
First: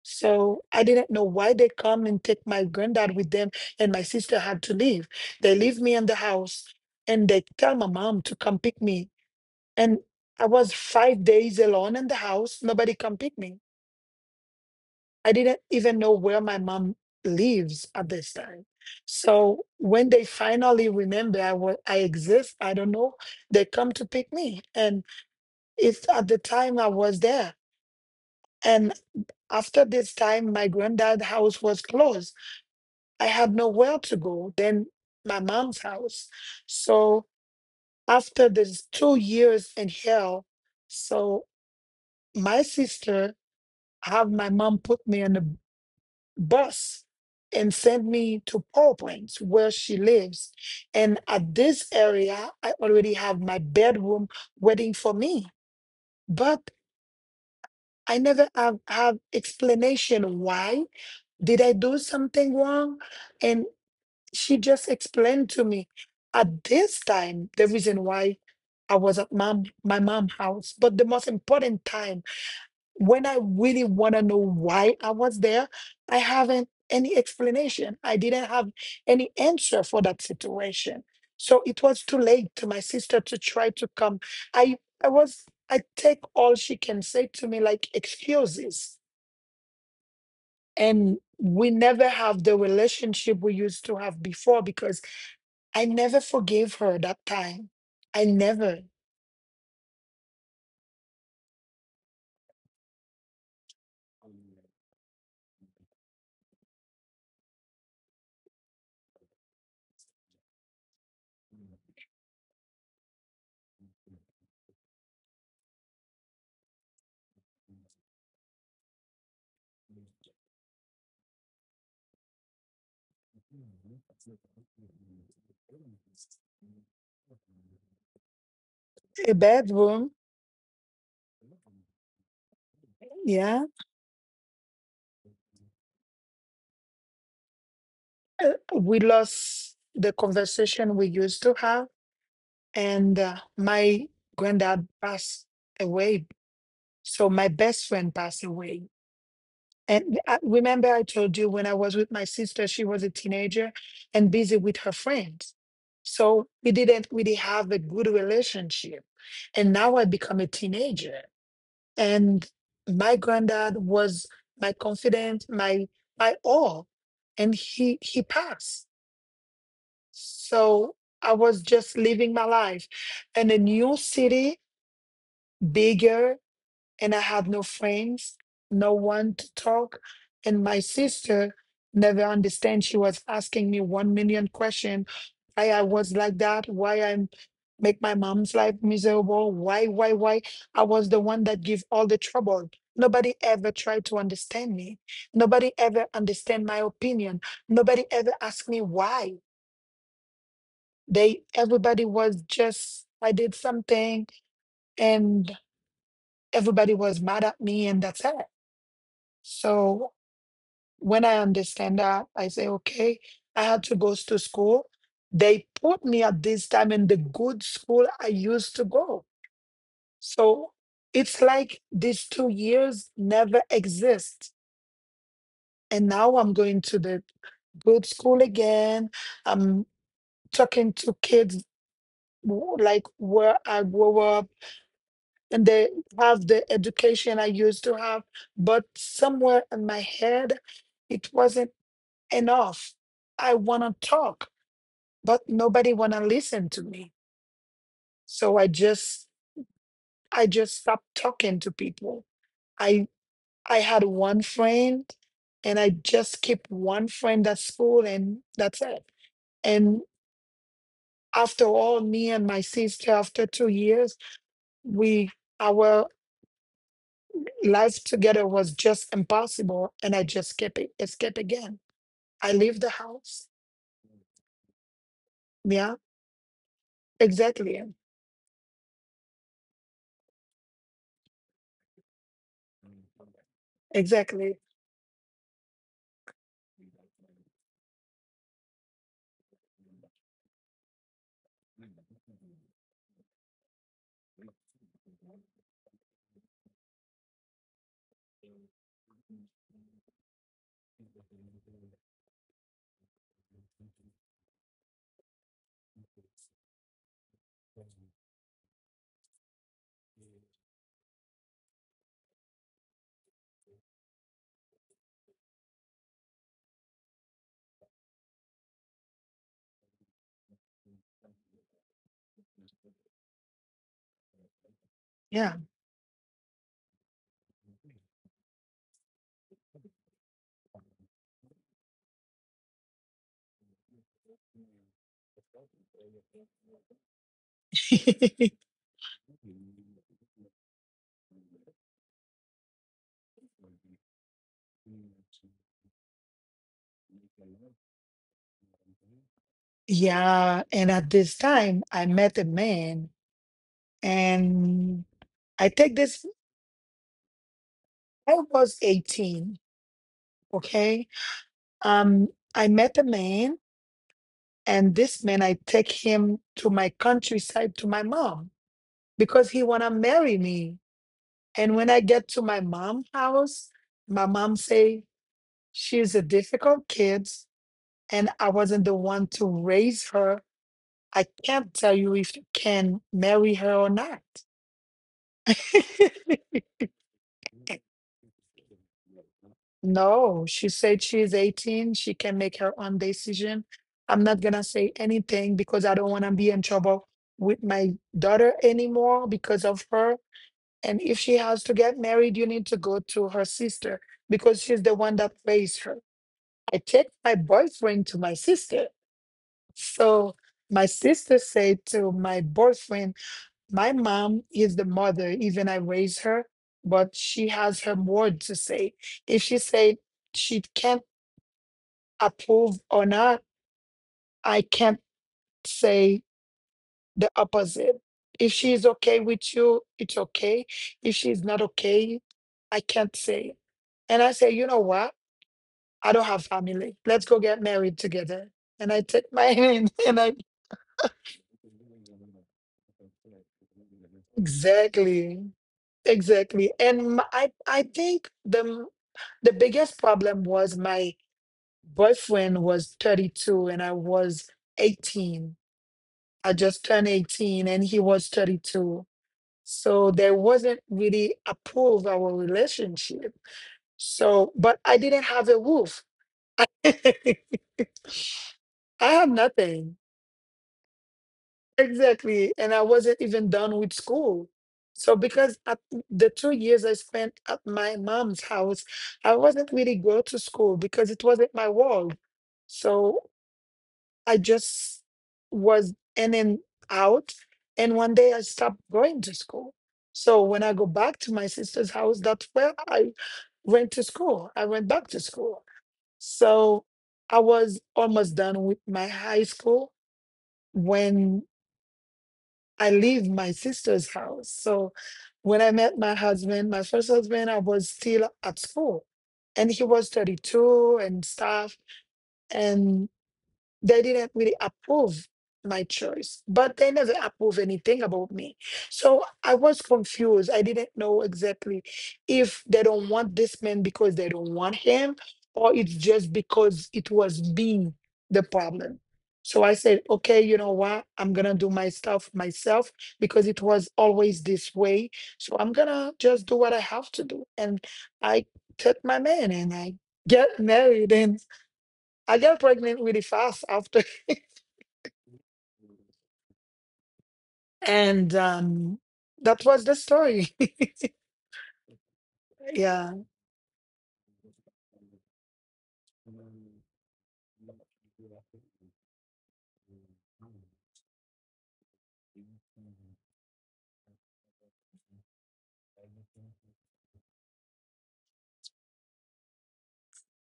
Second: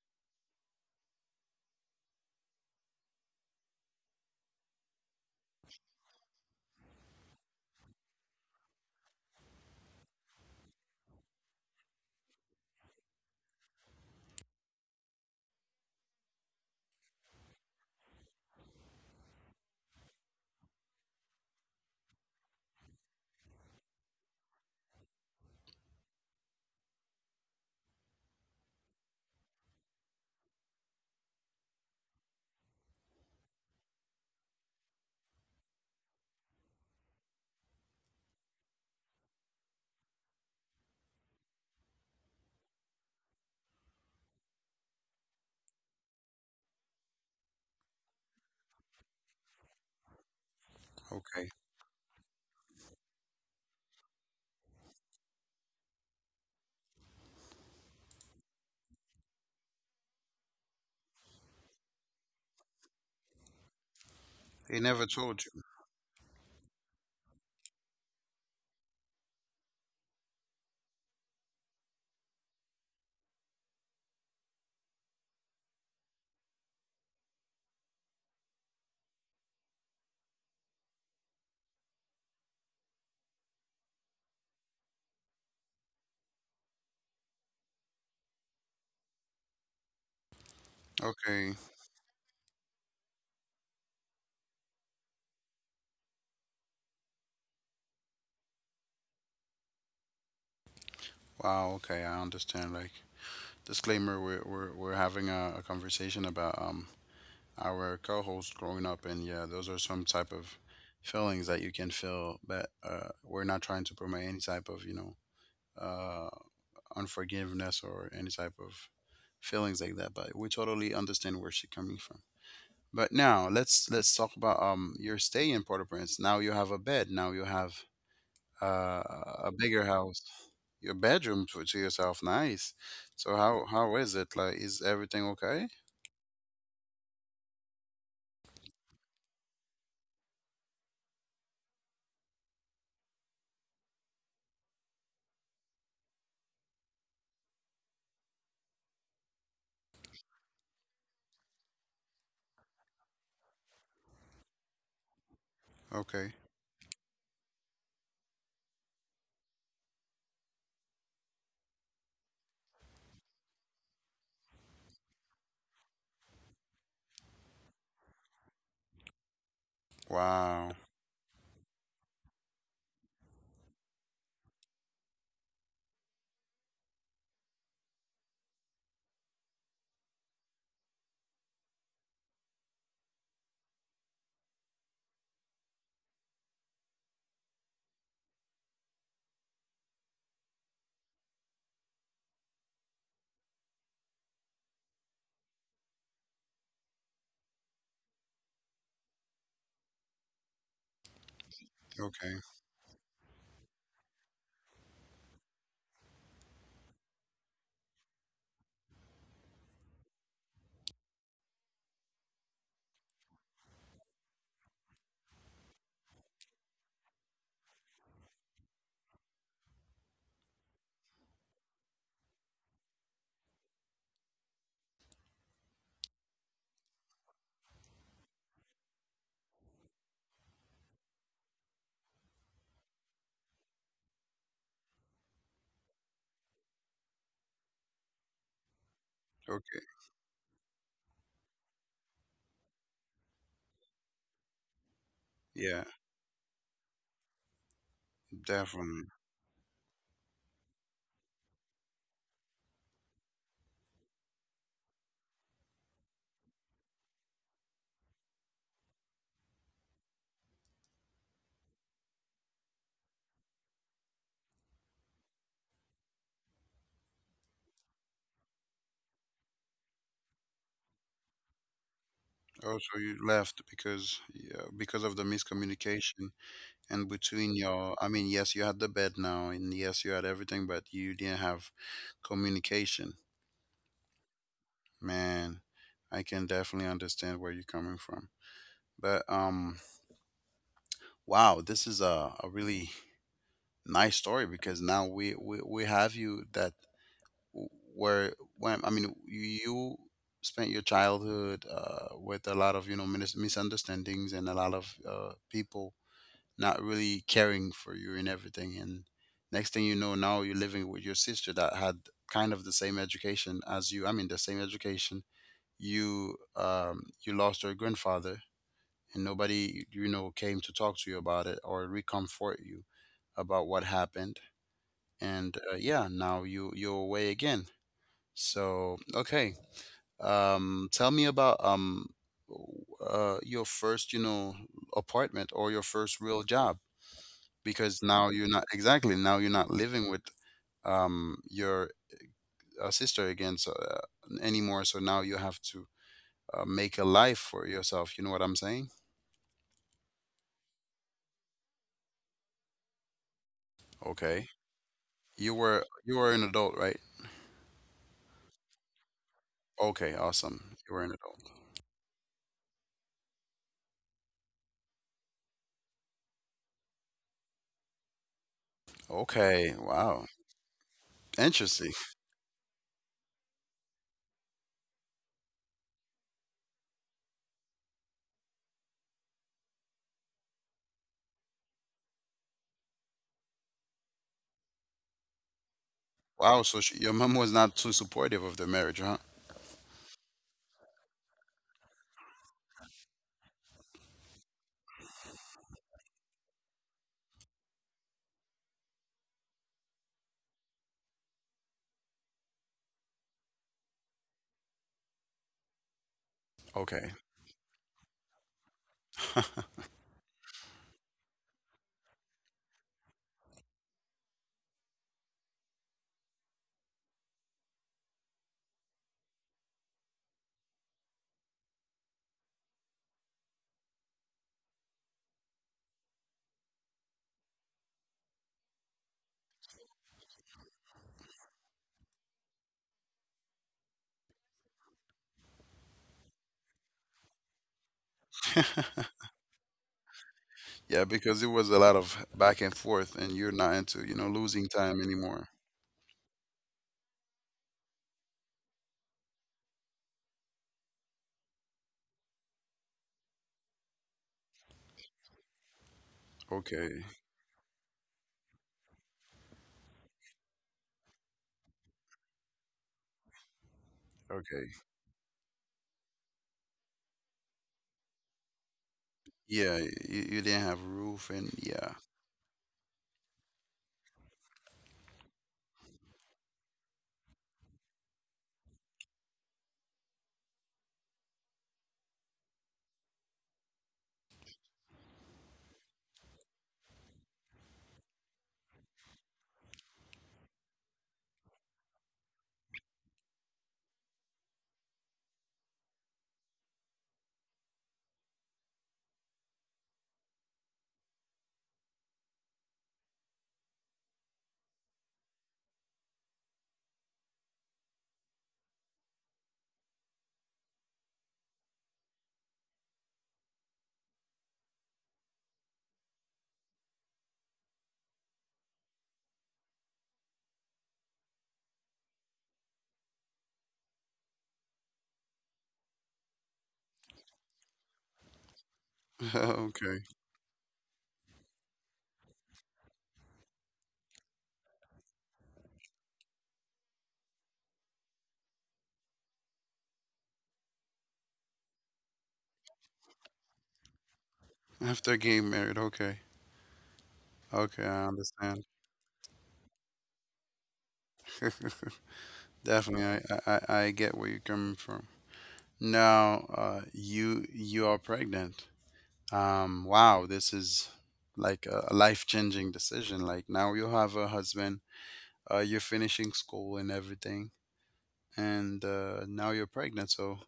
So I didn't know why they come and take my granddad with them, and my sister had to leave. They leave me in the house, and they tell my mom to come pick me. And I was 5 days alone in the house. Nobody come pick me. I didn't even know where my mom lives at this time. So when they finally remember I exist, I don't know, they come to pick me. And it's at the time I was there. And after this time, my granddad's house was closed. I had nowhere to go than my mom's house. So after this 2 years in hell, so my sister have my mom put me in a bus and sent me to Paw Plains where she lives. And Okay. at this area, I already have my bedroom waiting for me. But I never have, explanation. Why did I do something wrong? And. She They just never told explained you. to me at this time the reason why I was at mom my mom's house. But the most important time when I really want to know why I was there, I haven't any explanation. I didn't have any answer for that situation. So it was too late to my sister to try to come. I take all she can say to me like excuses. And Okay. we never have the relationship we used to have before because I never forgave her that time. I never. Wow, okay, I understand. Like, disclaimer, we're having a conversation about our co-host growing up, and yeah, those are some type of feelings that you can feel. But we're not trying to promote any type of, you know, uh, unforgiveness or any type of feelings like that, but we totally understand where she's coming from. But now let's talk about your stay in Port-au-Prince. Now you have a bed, now you have uh, A a bigger bedroom, house. Your bedroom to yourself, nice. So yeah. how is it? Like, is everything okay? We lost the conversation we used to have, and my granddad passed away. So my best friend passed away. And I, remember, I told you when I was with my sister, she was a teenager and busy with her friends. Okay. So we didn't really have a good relationship. And now I become a teenager. And my granddad was my confidant, my all, and he passed. Wow. So I was just living my life in a new city, bigger, and I had no friends, no one to talk. And my sister never understand. She was asking me 1 million question. Why I was like that, why I make my mom's life miserable, why, why? I was the one that give all the trouble. Nobody ever tried to understand me. Nobody ever understand my opinion. Nobody ever asked me why. They Everybody Okay. was just I did something, and everybody was mad at me, and that's it. So, when I understand that, I say, okay, I had to go to school. They put me at this time in the good school I used to go. So it's like these 2 years never exist. And now I'm going to the good school again. I'm talking to kids like where I grew up, and they have the education I used to have. But somewhere in Okay. my head, it wasn't enough. I want to talk, but Yeah. nobody want to listen to me. so i Definitely. just i just stopped talking to people. I i had one friend, and I just kept one friend at school, and that's it. And after all, me and my sister, after 2 years, we our life together was just impossible, and I just kept it escape again. I leave the Also, you house. left because, yeah, because of the Yeah. miscommunication and between Exactly, your. I mean, yes, you had the bed now, and yes, you had everything, but you didn't have communication. exactly. Man, I can definitely understand where you're coming from. But wow, this is a really nice story, because now we have you that w- where, when I mean you spent your childhood with a lot of, you know, misunderstandings and a lot of people not really caring for you and everything. And next thing you know, now you're living with your sister that had kind of the same education as you. I mean, the same education. You you lost your grandfather and nobody, you know, came to talk to you about it or reconfort you about what happened. Yeah. And yeah, now you you're away again. So, okay. Tell me about w- your first, you know, apartment or your first real job, because now you're not exactly, now you're not living with your sister again, so anymore. So now you have to make a life for yourself, you know what I'm saying. Yeah, and at this time, I met a man, Okay, and you I were take you this, were an adult, right? I was 18, Okay, awesome, you were okay? an adult. Um, I met a man, and this man, I take him to my countryside to my mom because he Okay. wanna Wow. marry me. And when Interesting. I get to my mom house, my mom say, she's a difficult kid, and I wasn't the one to raise her. I can't tell you if you can marry her or not. Wow, so she, your mom was not too supportive of the marriage, huh? No, she said, she is 18. She can make her own decision. I'm not gonna say anything because I don't wanna be in trouble with my daughter anymore because of her. And if she has to get married, you need to go to her sister because she's the one that raised her. I take Okay. my boyfriend to my sister. So my sister said to my boyfriend, my mom is the mother, even I raised her, but she has her word to say. If she said she can't approve or not, I can't say the opposite. If she is okay with you, it's okay. If she's not okay, I can't say. And I say, you know what? I don't have family. Let's go get married together. And I take my hand and I Yeah, because it was a lot of back and forth, and you're not into, you know, losing time exactly, anymore. exactly. And my, I think the biggest problem was my boyfriend was 32 and I was 18. I just Okay, turned 18 and he was 32. So there wasn't really a pull of our relationship. So, okay. but I didn't have a roof. I had Yeah, nothing. you didn't have roof, and yeah. Exactly. And I wasn't even done with school. So, because at the 2 years I spent at my mom's house, I wasn't really go to school because it wasn't my world. So I just was in and out. And one day I stopped going to school. So when I go back to my sister's house, that's where I went to school. I went back to school. So I was almost done with my high school when I leave my sister's house. So when I met my husband, my first husband, I was still at school, and he was 32 and stuff. And they didn't really approve my choice, but they never approve anything about me. So I was confused. I didn't know exactly if they don't want this man because they don't want him, or it's just because it was me the problem. So I said, Okay. okay, you know what? I'm gonna do my stuff myself because it was always this way. So I'm gonna just do what I have to do. And I took my man and I get married and. I got pregnant really fast after. After getting married, okay. Okay, I and understand. um, that was the story. Yeah, Definitely, I, I get where you're coming from. Now, you you are pregnant. Wow, this is like a life-changing decision. Like, now you have a husband, you're finishing school and everything, and now you're pregnant. So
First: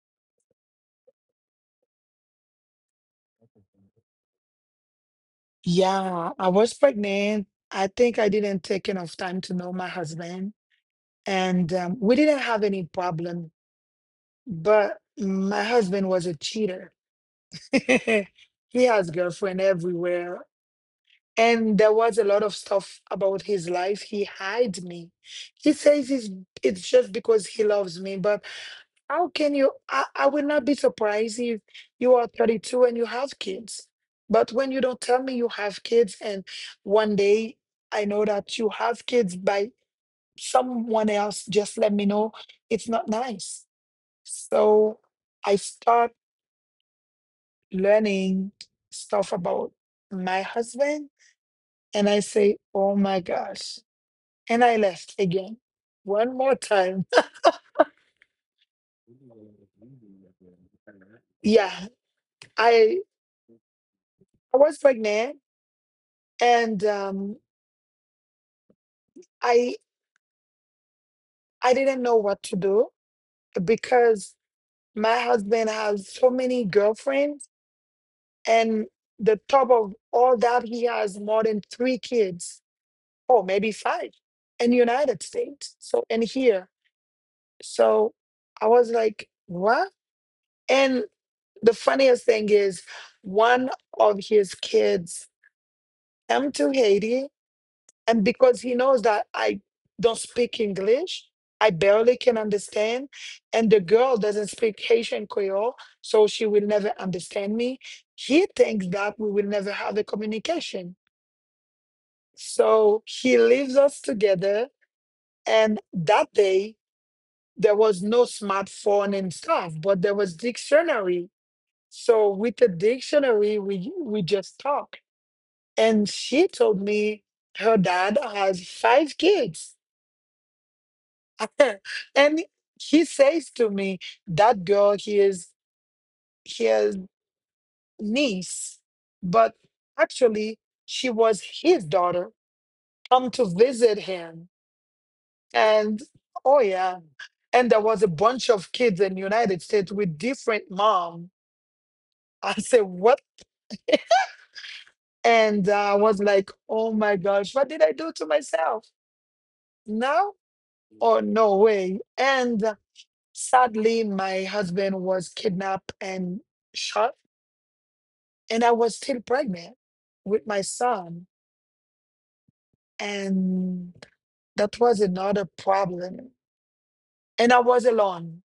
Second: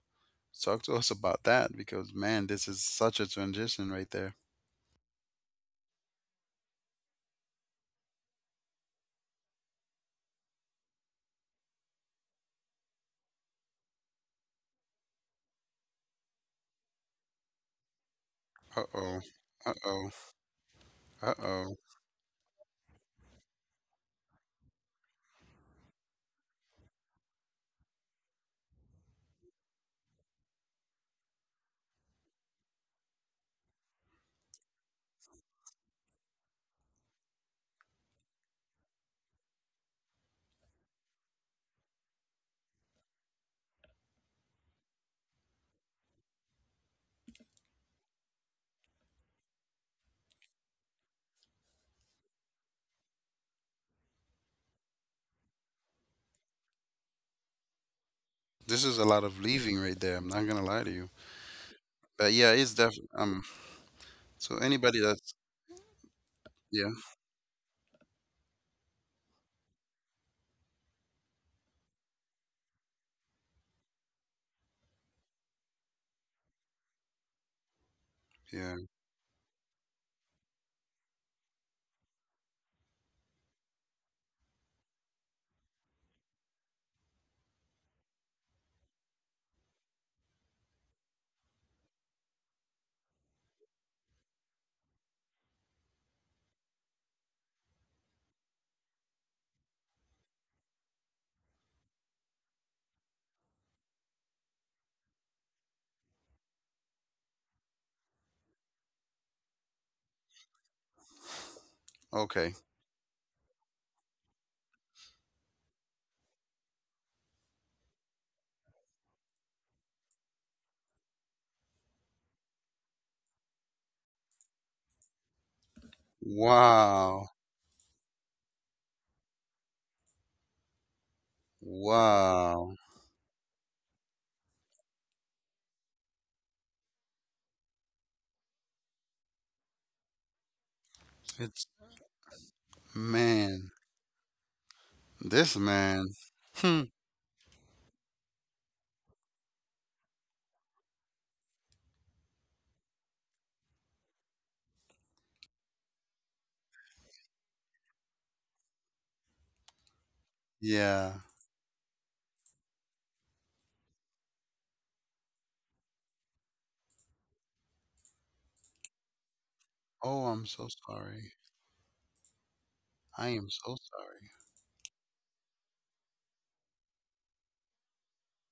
talk to us about that, because man, this is such a transition right there. yeah, I was pregnant. I think I didn't take enough time to know my husband, and we didn't have any problem. But my husband was a cheater. Uh He has oh, girlfriend uh oh, everywhere. uh oh. And there was a lot of stuff about his life. He hides me. He says he's, it's just because he loves me, but how can you? I will not be surprised if you are 32 and you have kids. But when you don't tell me you have kids, and one day I know that you have kids by someone else, just let me know. It's not nice. So I start learning stuff about my husband, and I say, oh my gosh. And I left again. One more time. This is a lot of leaving right there. I'm not gonna lie to you, Yeah, but yeah, it's I definitely. I So was anybody that's pregnant, and yeah, I I didn't know what to do because my husband has so many girlfriends, yeah, and the top of all that, he has more than three kids, or maybe five, in the United States. So, and here. So I was like, what? And the funniest thing is, one of his kids came to Haiti, and because he knows that I don't speak English, I barely can understand, and the girl doesn't speak Haitian Creole, so she will never understand me. He thinks that we will never have a communication. okay. So he leaves us together, and that day there was no smartphone and stuff, but there was dictionary. So with the dictionary, we just talk. And she told Wow, me her dad has five kids. And wow. he says to me, that girl, he is his niece, but actually, she was It's his daughter come to man, visit him. this man. And oh, Hmm. yeah. And there was a bunch of kids in United States with different mom. I said, what? And I was like, oh my gosh, what did I do to myself? Now? Yeah. Oh, no way. And sadly, my husband was kidnapped and shot, and I was still pregnant Oh, I'm with my so sorry. son, I am so and sorry. that was another problem. And I was alone.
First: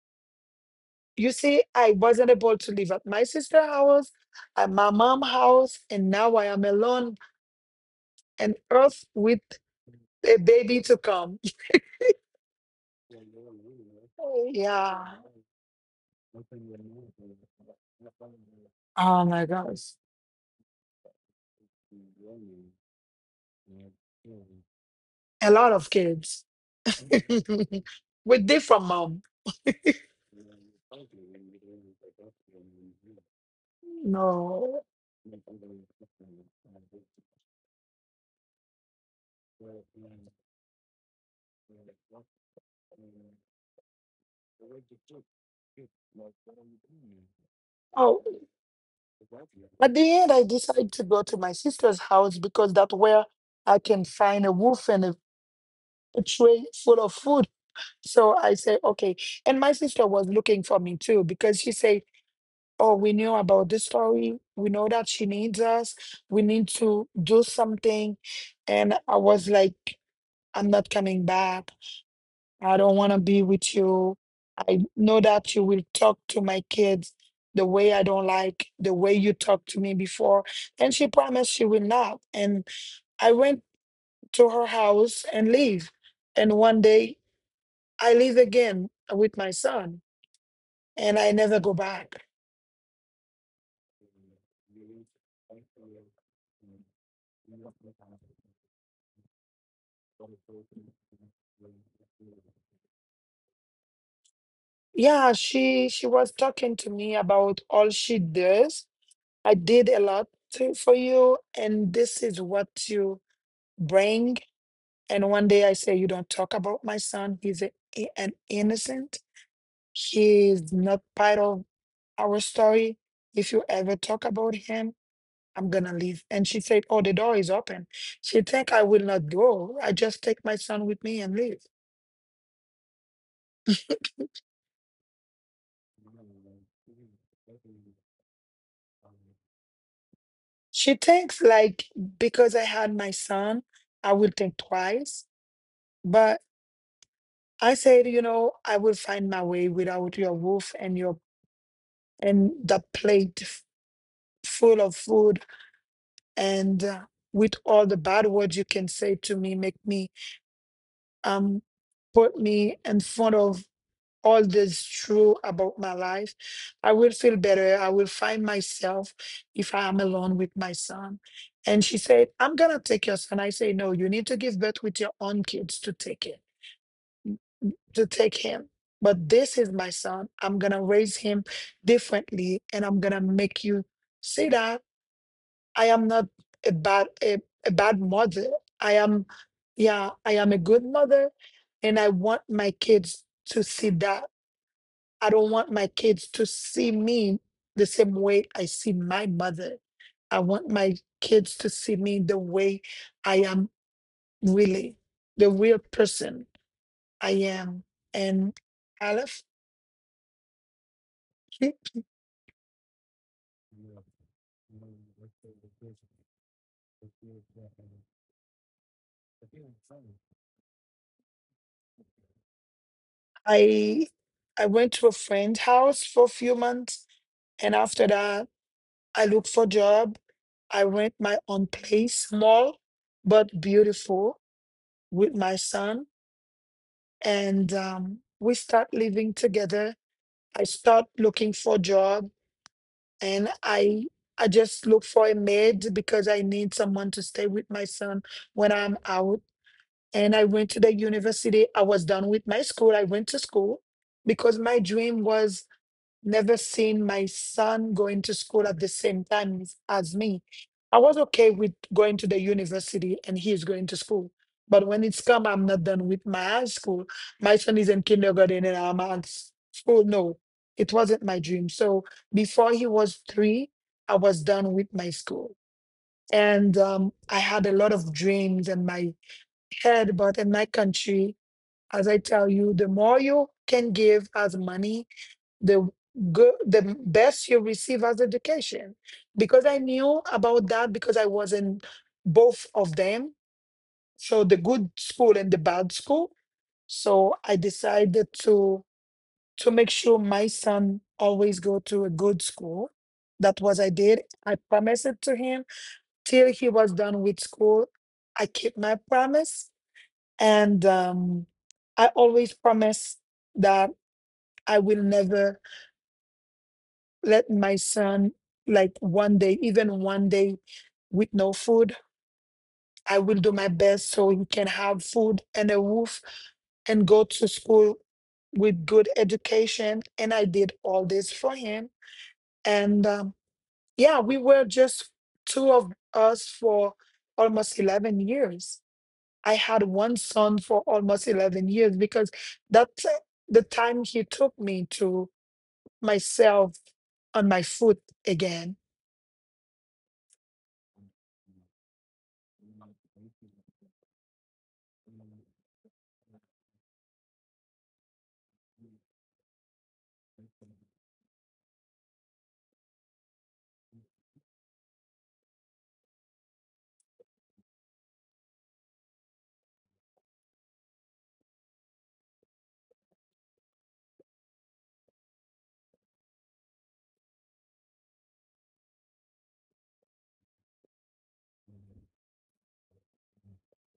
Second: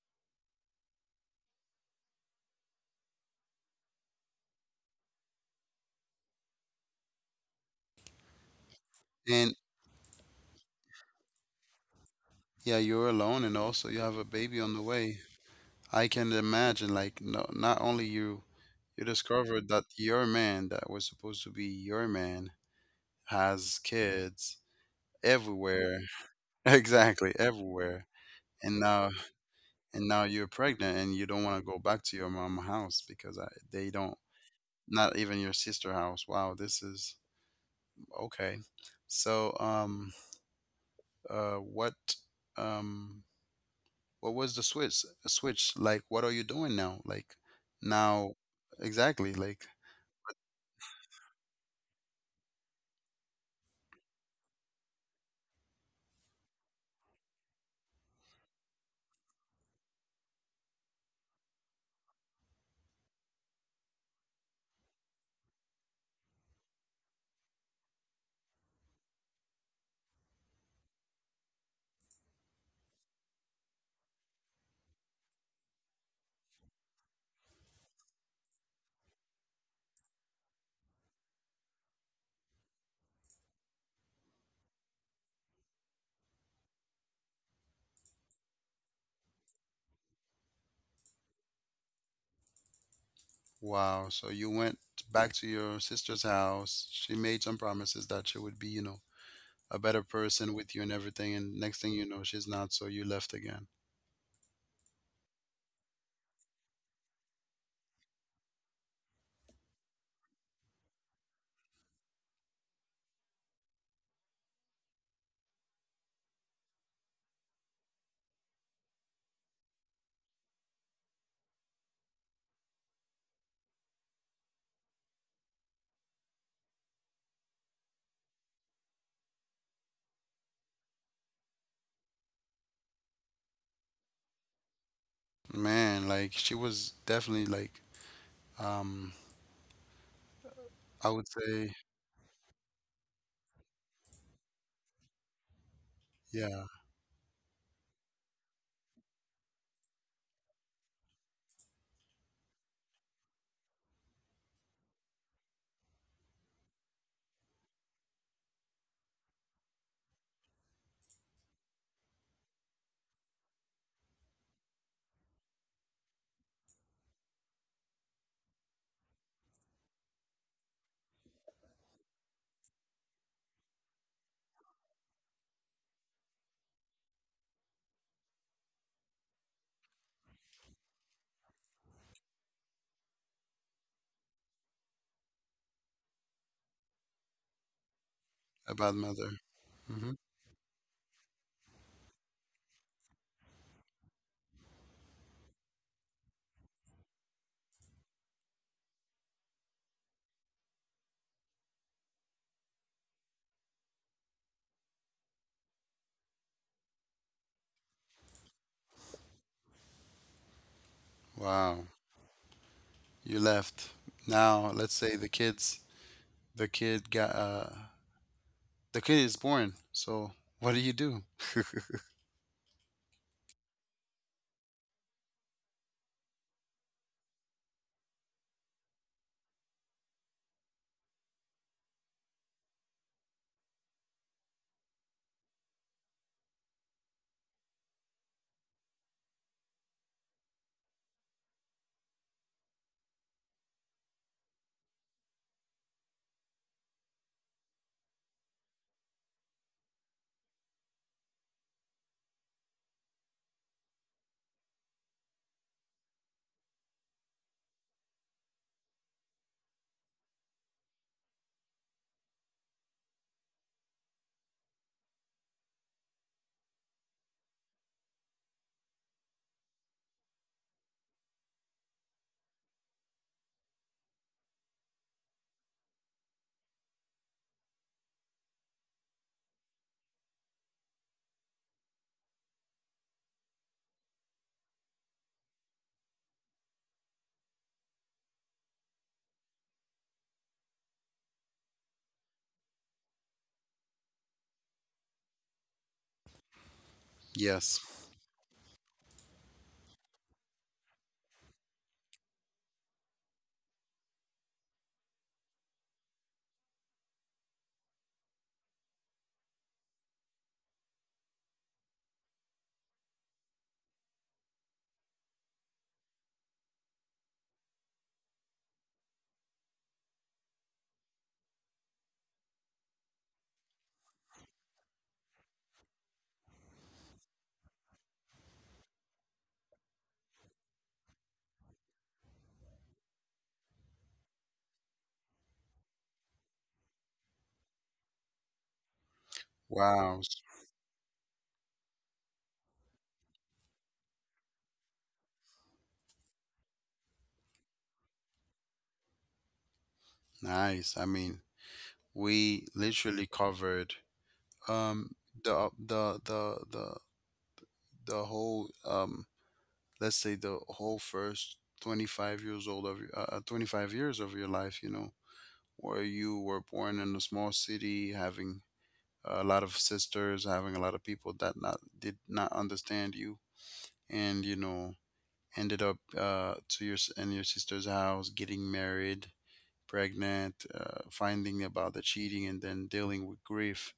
You see, I wasn't able to live at my sister's house, at my mom's house, and now I am alone and earth with And. a baby to come. Yeah, you're alone, and also you have a baby on the Yeah. way. I can imagine, like, no, not only you, you Oh my discovered that gosh. your man that was supposed to be your man has kids A lot of everywhere. kids Exactly, everywhere. with And different now, mom. and now you're pregnant, and you don't want to go back to your mom house, because I, they don't, No. not even your sister house. Wow, this is okay. So, uh, what, um, what was the switch? A switch, like, what are you doing now? Like, Oh. now exactly, like, At the end, I decided to go to my sister's house because that's where I can find a wolf and a tray full of food. So I said, okay. And my sister was looking for me too because she said, oh, we knew about this story. We know that she needs us. We need to do something. And I was like, I'm not coming back. I don't want to be with you. I know that you will talk to my kids the way I don't like, the way you talked to me before. And she promised she will not. And I went to her house and leave. And one day I leave again with my son, and I never go back. wow, so you went back to your sister's house. She made some promises that she would be, you know, a better person with you and everything, and next thing you know, she's not, so you left again. Yeah, she was talking to me about all she does. I did a lot to, for you, and this is what you bring. And one day I say, you don't talk about my son. He's an innocent. He is not part of our story. If you ever talk about him, I'm going to leave. And she said, oh, the door is open. She think I will not go. I just take my son with me and leave. Man, like, she was definitely like, um She I would thinks, say, like, because I had my son, I will think twice. But yeah, I said, you know, I will find my way without your roof and your and the plate full of food and with all the bad words you can say to me, make me um put me in front of all this true about my life. I will feel better. I will find myself if I am alone with my son. And she said, I'm gonna take your son. I say, no, you need to give birth with your own kids to take it, to take him. But this is my son. I'm gonna raise him differently, and I'm gonna make you see that I am not a bad a, a bad mother. a I bad am, mother. yeah, Hmm. I am a good mother, and I want my kids to see that. I don't want my kids to see me the same way I see my mother. I want my kids to see me the way I am really, the real person I am. And Aleph. Wow, you left. Now let's say the kids, the kid got the kid is born. So what do you do? I I went to a friend's house for a few months, and after that I look for job. I rent my own place, small but beautiful, with my son, and we start living together. I start looking for job, and I just look for a maid because I need someone to stay with my son when I'm out. And I went to the university. I was done with my school. I went to school because my dream was never seen my son going to school at the same time as me. I was okay with going to the university and he's going to school. But when it's come, I'm not done with my high school. My son is in kindergarten and I'm at school. No, it wasn't my dream. So before he was three, I was done with my school. And I had a lot of dreams in my head, but in my country, as I tell you, the more you can give as money, the good the best you receive as education because I knew about that because I was in both of them, so the good school and the bad school. So I Yes. decided to make sure my son always go to a good school. That was I promised it to him. Till he was done with school, I keep my promise. And I always promise that I will never let my son, like, one day, even one day with no food. I will do my best so he can have food and a roof and go to school with good education, and I did all this for him. And yeah, we were just two of us for almost 11 years. I had one Wow. son for almost 11 years because that's the time he took me to myself, on my foot again. Nice. I mean, we literally covered um the the whole let's say the whole first 25 years old of 25 years of your life, you know, where you were born in a small city, having a lot of sisters, having a lot of people that not did not understand you, and you know, ended up to your in your sister's house, getting married, pregnant, finding about the cheating, and then dealing with grief,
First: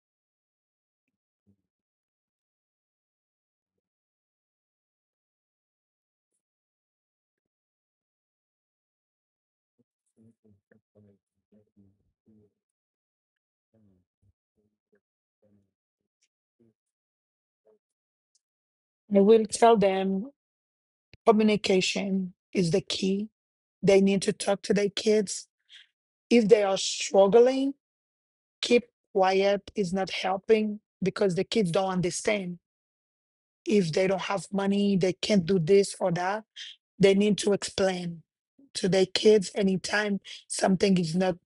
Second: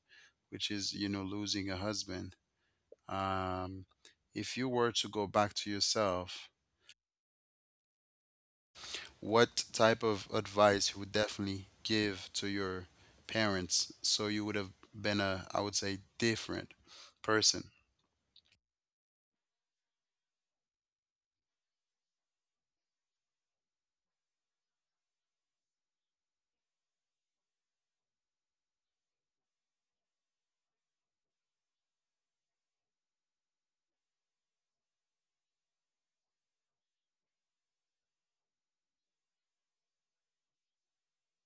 which is, you know, losing a husband. Um, if you were to go back to yourself, what type of advice you would definitely give to your parents, so you would have been a, I would say, different person? I will tell them communication is the key. They need to talk to their kids. If they are struggling, keep quiet is not helping because the kids don't understand. If they don't have money, they can't do this or that. They need to explain to their kids anytime something is not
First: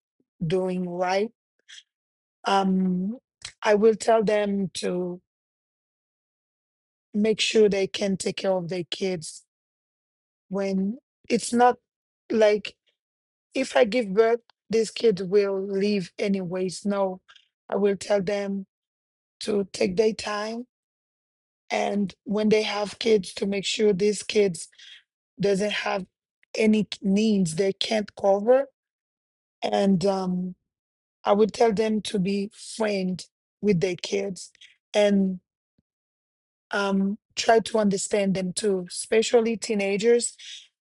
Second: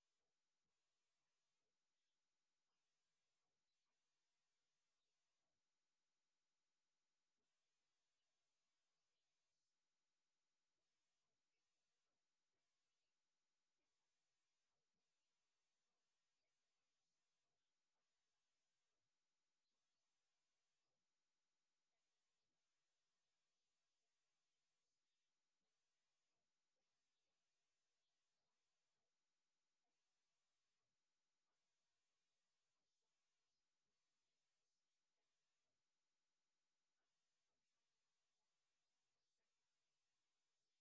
doing right. Um, I will tell them to make sure they can take care of their kids when it's not, like, if I give birth, these kids will leave anyways. No, I will tell them to take their time, and when they have kids, to make sure these kids doesn't have any needs they can't cover. And I would tell them to be friend with their kids, and try to understand them too, especially teenagers,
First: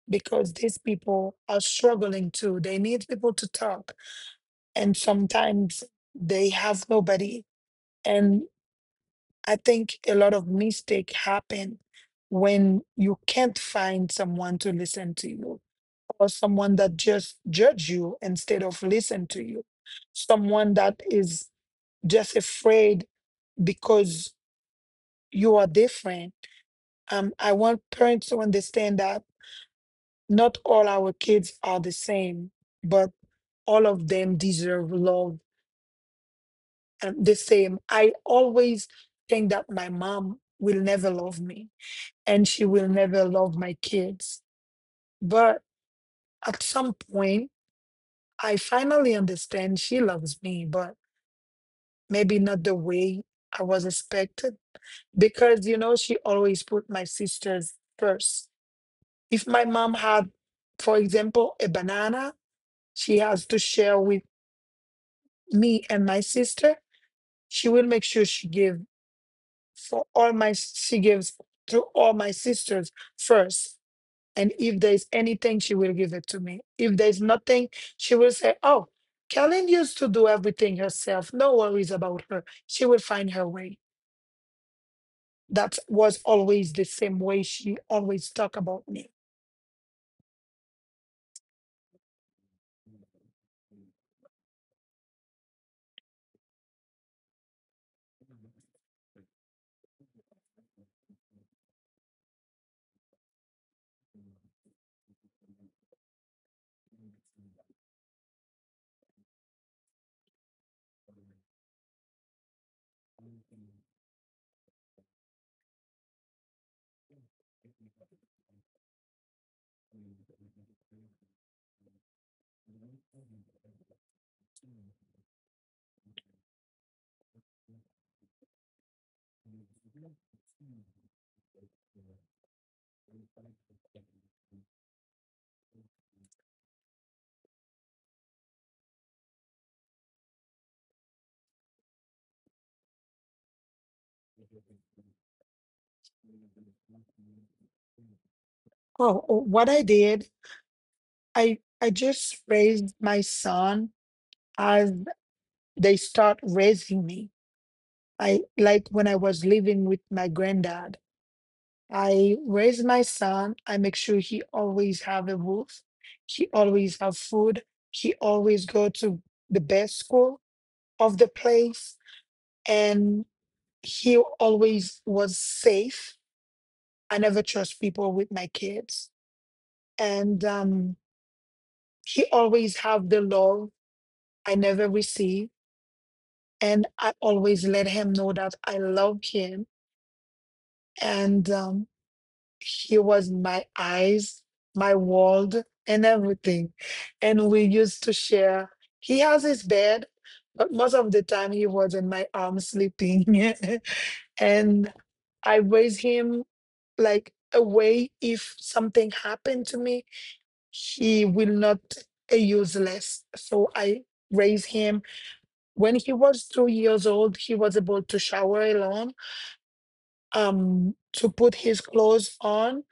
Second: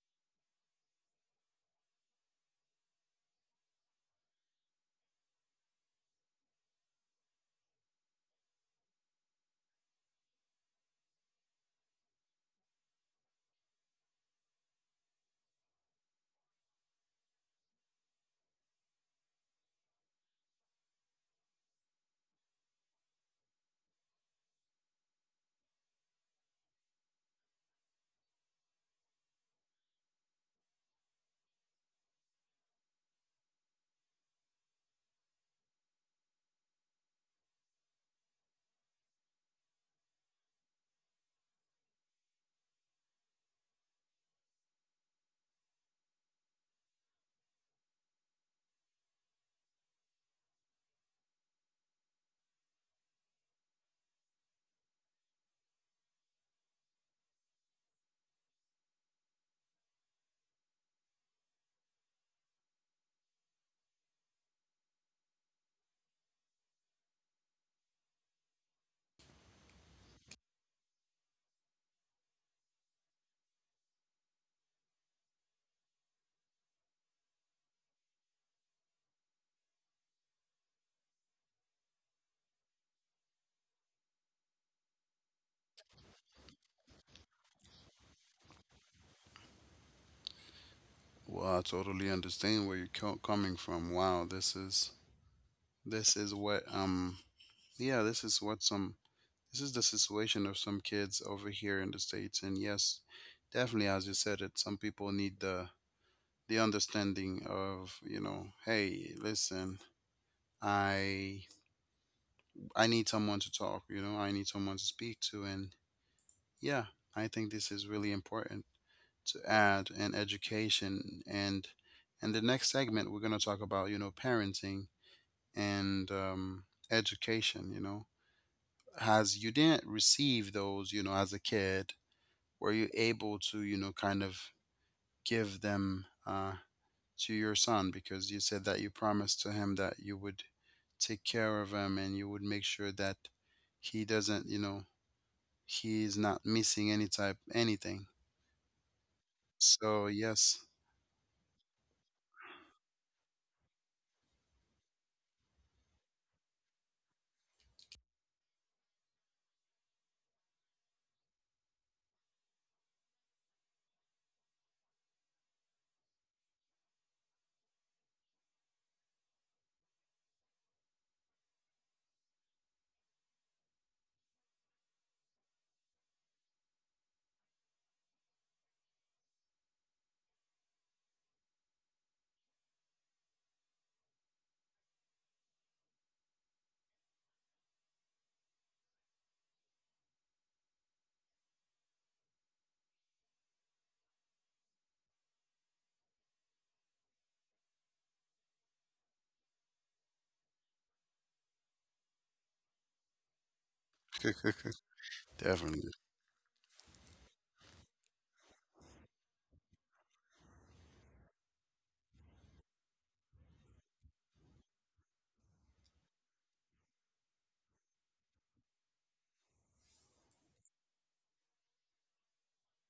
because these people are struggling too. They need people to talk, and sometimes they have nobody. And I think a lot of mistake happen when you can't find someone to listen to you, or someone that just judge you instead of listen to you, someone that is just afraid because you are different. I want parents to understand that not all our kids are the same, but all of them deserve love, the same. I always think that my mom will never love me and she will never love my kids. But at some point, I finally understand she loves me, but maybe not the way I was expected because, you know, she always put my sisters first. If my mom had, for example, a banana she has to share with me and my sister, she will make sure she gave for all my she gives to all my sisters first, and if there's anything she will give it to me. If there's nothing, she will say, oh, Kellen used to do everything herself, no worries about her, she will find her way. That was always the same way she always talk about me. Well, I totally understand where you're coming from. Wow, this is what yeah, this is what some, this is the situation of some kids over here in the States. And yes, definitely, as you said it, some people need the understanding of, you know, hey, listen, I I need someone to talk, you know, I need someone to speak to. And yeah, I think this is really important to add in education. And the next segment we're going to talk about, you know, parenting and education, you know, as you didn't receive those, you know, as a kid, were you able to, you know, kind of give them to your son, because you said that you promised to him that you would take care of him and you would make sure that he doesn't, you know, he's not missing any type anything. Oh, what I So did, yes. I just raised my son as they start raising me. I like when I was living with my granddad, I raise my son. I make sure he always have a roof. He always have food. He always go to the best school of the place. And he always was safe. I never trust people with my kids. And he always have the love I never receive. And I always let him know that I love him. And he was my eyes, my world, and everything. And we used to share. He has his bed, but most of the time he was in my arms sleeping. And I definitely. raised him like a way, if something happened to me, he will not a useless. So I raised him. When he was two years old, he was able to shower alone, to put his clothes on,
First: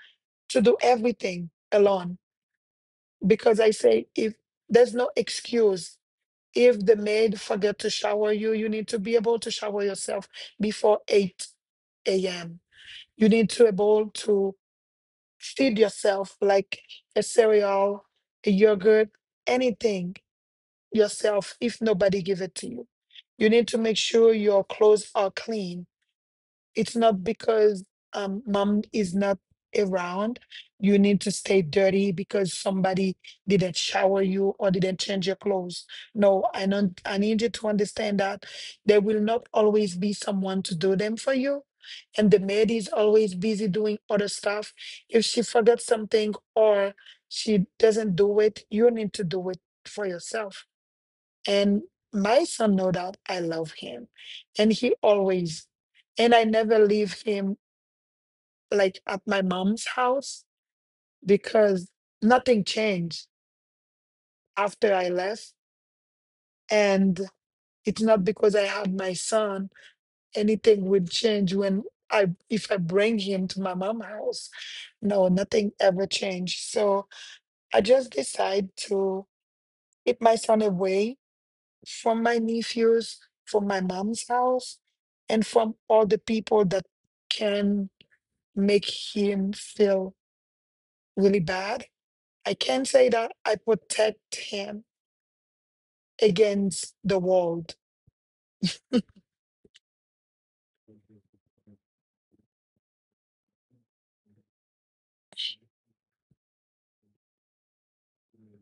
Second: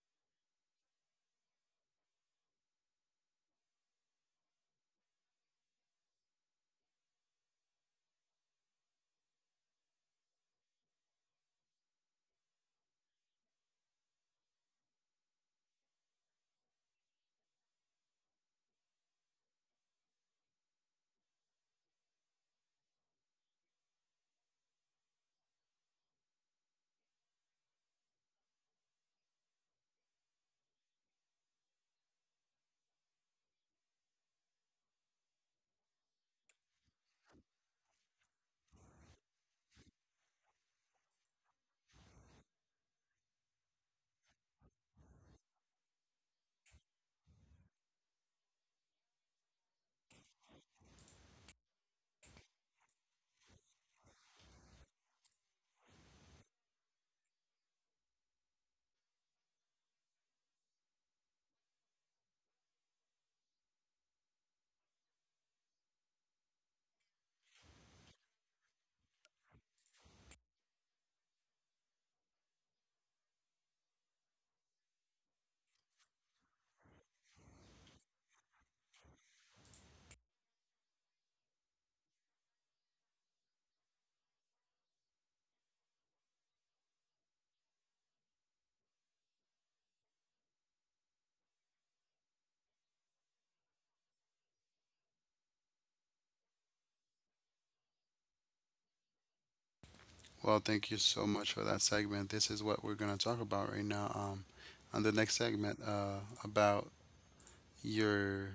to do everything alone, because I say, if there's no excuse, if the maid forget to shower you, you need to be able to shower yourself before 8 a.m. You need to able to feed yourself, like a cereal, a yogurt, anything, yourself, if nobody give it to you. You need to make sure your clothes are clean. It's not because mom is not around you need to stay dirty because somebody didn't shower you or didn't change your clothes. No, I don't I need you to understand that there will not always be someone to do them for you, and the maid is always busy doing other stuff. If she forgets something, or she doesn't do it, you need to do it for yourself. And my son know that I love him. And I never leave him like at my mom's house because nothing changed after I left. And it's not because I had my son, anything would change when I if I bring him to my mom's house. No, nothing ever changed. So I just decide to keep my son away from my nephews, from my mom's house, and from all the people that can make him feel really bad. I can say that I protect him against the world. Well, thank you so much for that segment. This is what we're going to talk about right now. On the next segment, about your,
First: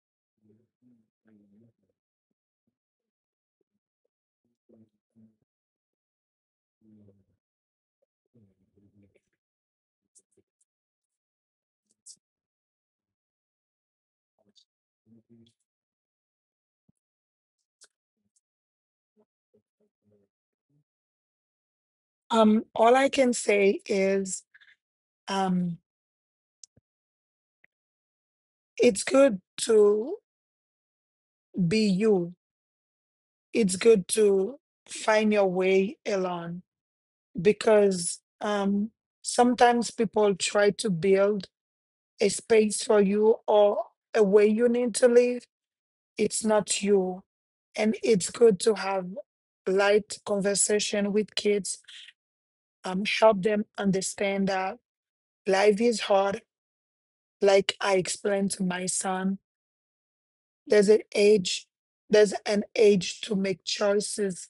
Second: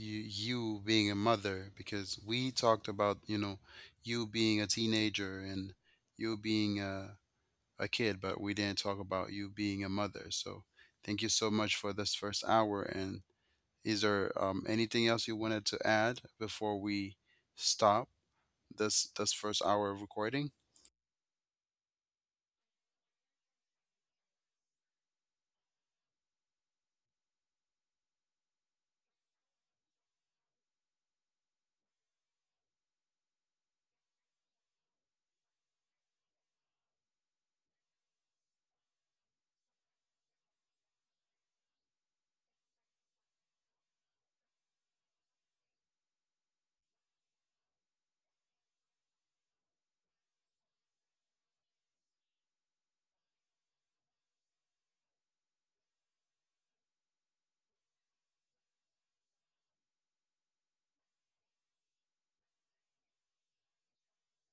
you being a mother, because we talked about, you know, you being a teenager and you being a kid, but we didn't talk about you being a mother. So thank you so much for this first hour. And is there anything else you wanted to add before we stop this this first hour of recording? All I can say is, um, it's good to be you. It's good to find your way alone because sometimes people try to build a space for you or a way you need to live, it's not you. And it's good to have light conversation with kids, help them understand that life is hard. Like I explained to my son, there's an age, there's an age to make choices,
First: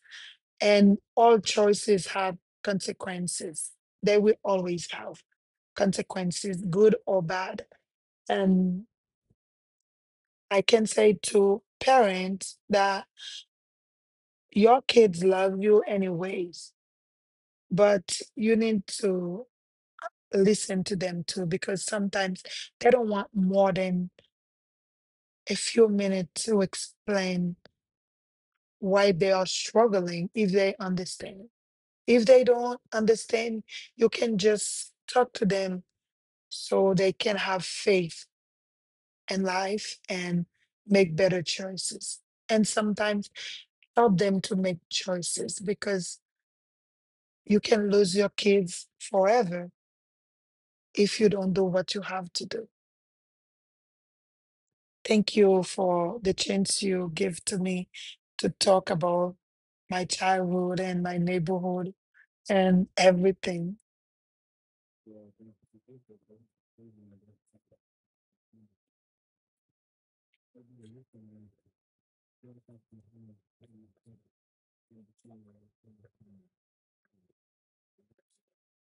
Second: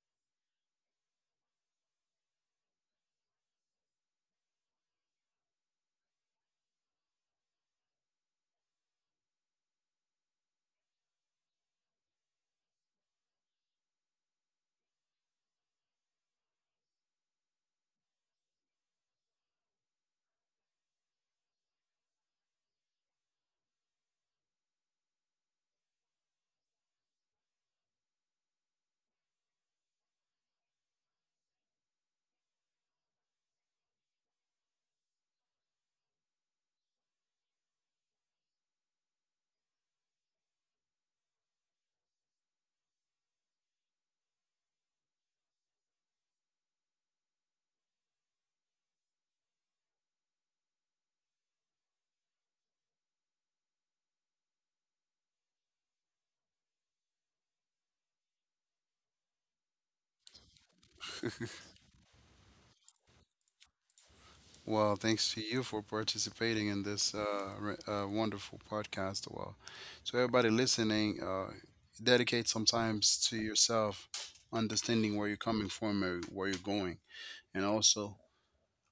and all choices have consequences. They will always have consequences, good or bad. And I can say to parents that your kids love you anyways, but you need to listen to them too because sometimes they don't want more than a few minutes to explain why they are struggling, if they understand. If they don't understand, you can just talk to them so they can have faith in life and make better choices. And sometimes help them to make choices because you can lose your kids forever if you don't do what you have to do. Thank you for the chance you give to me to talk about my childhood and my neighborhood and everything. Well, thanks to you for participating in this wonderful podcast. Well, so everybody listening, dedicate some times to yourself, understanding where you're coming from or where you're going, and also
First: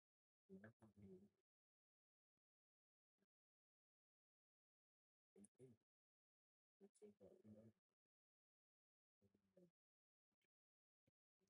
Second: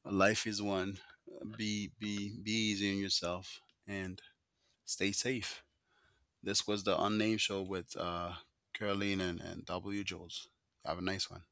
life is one. Be easy on yourself and stay safe. This was the unnamed show with Caroline and, W. Jules. Have a nice one.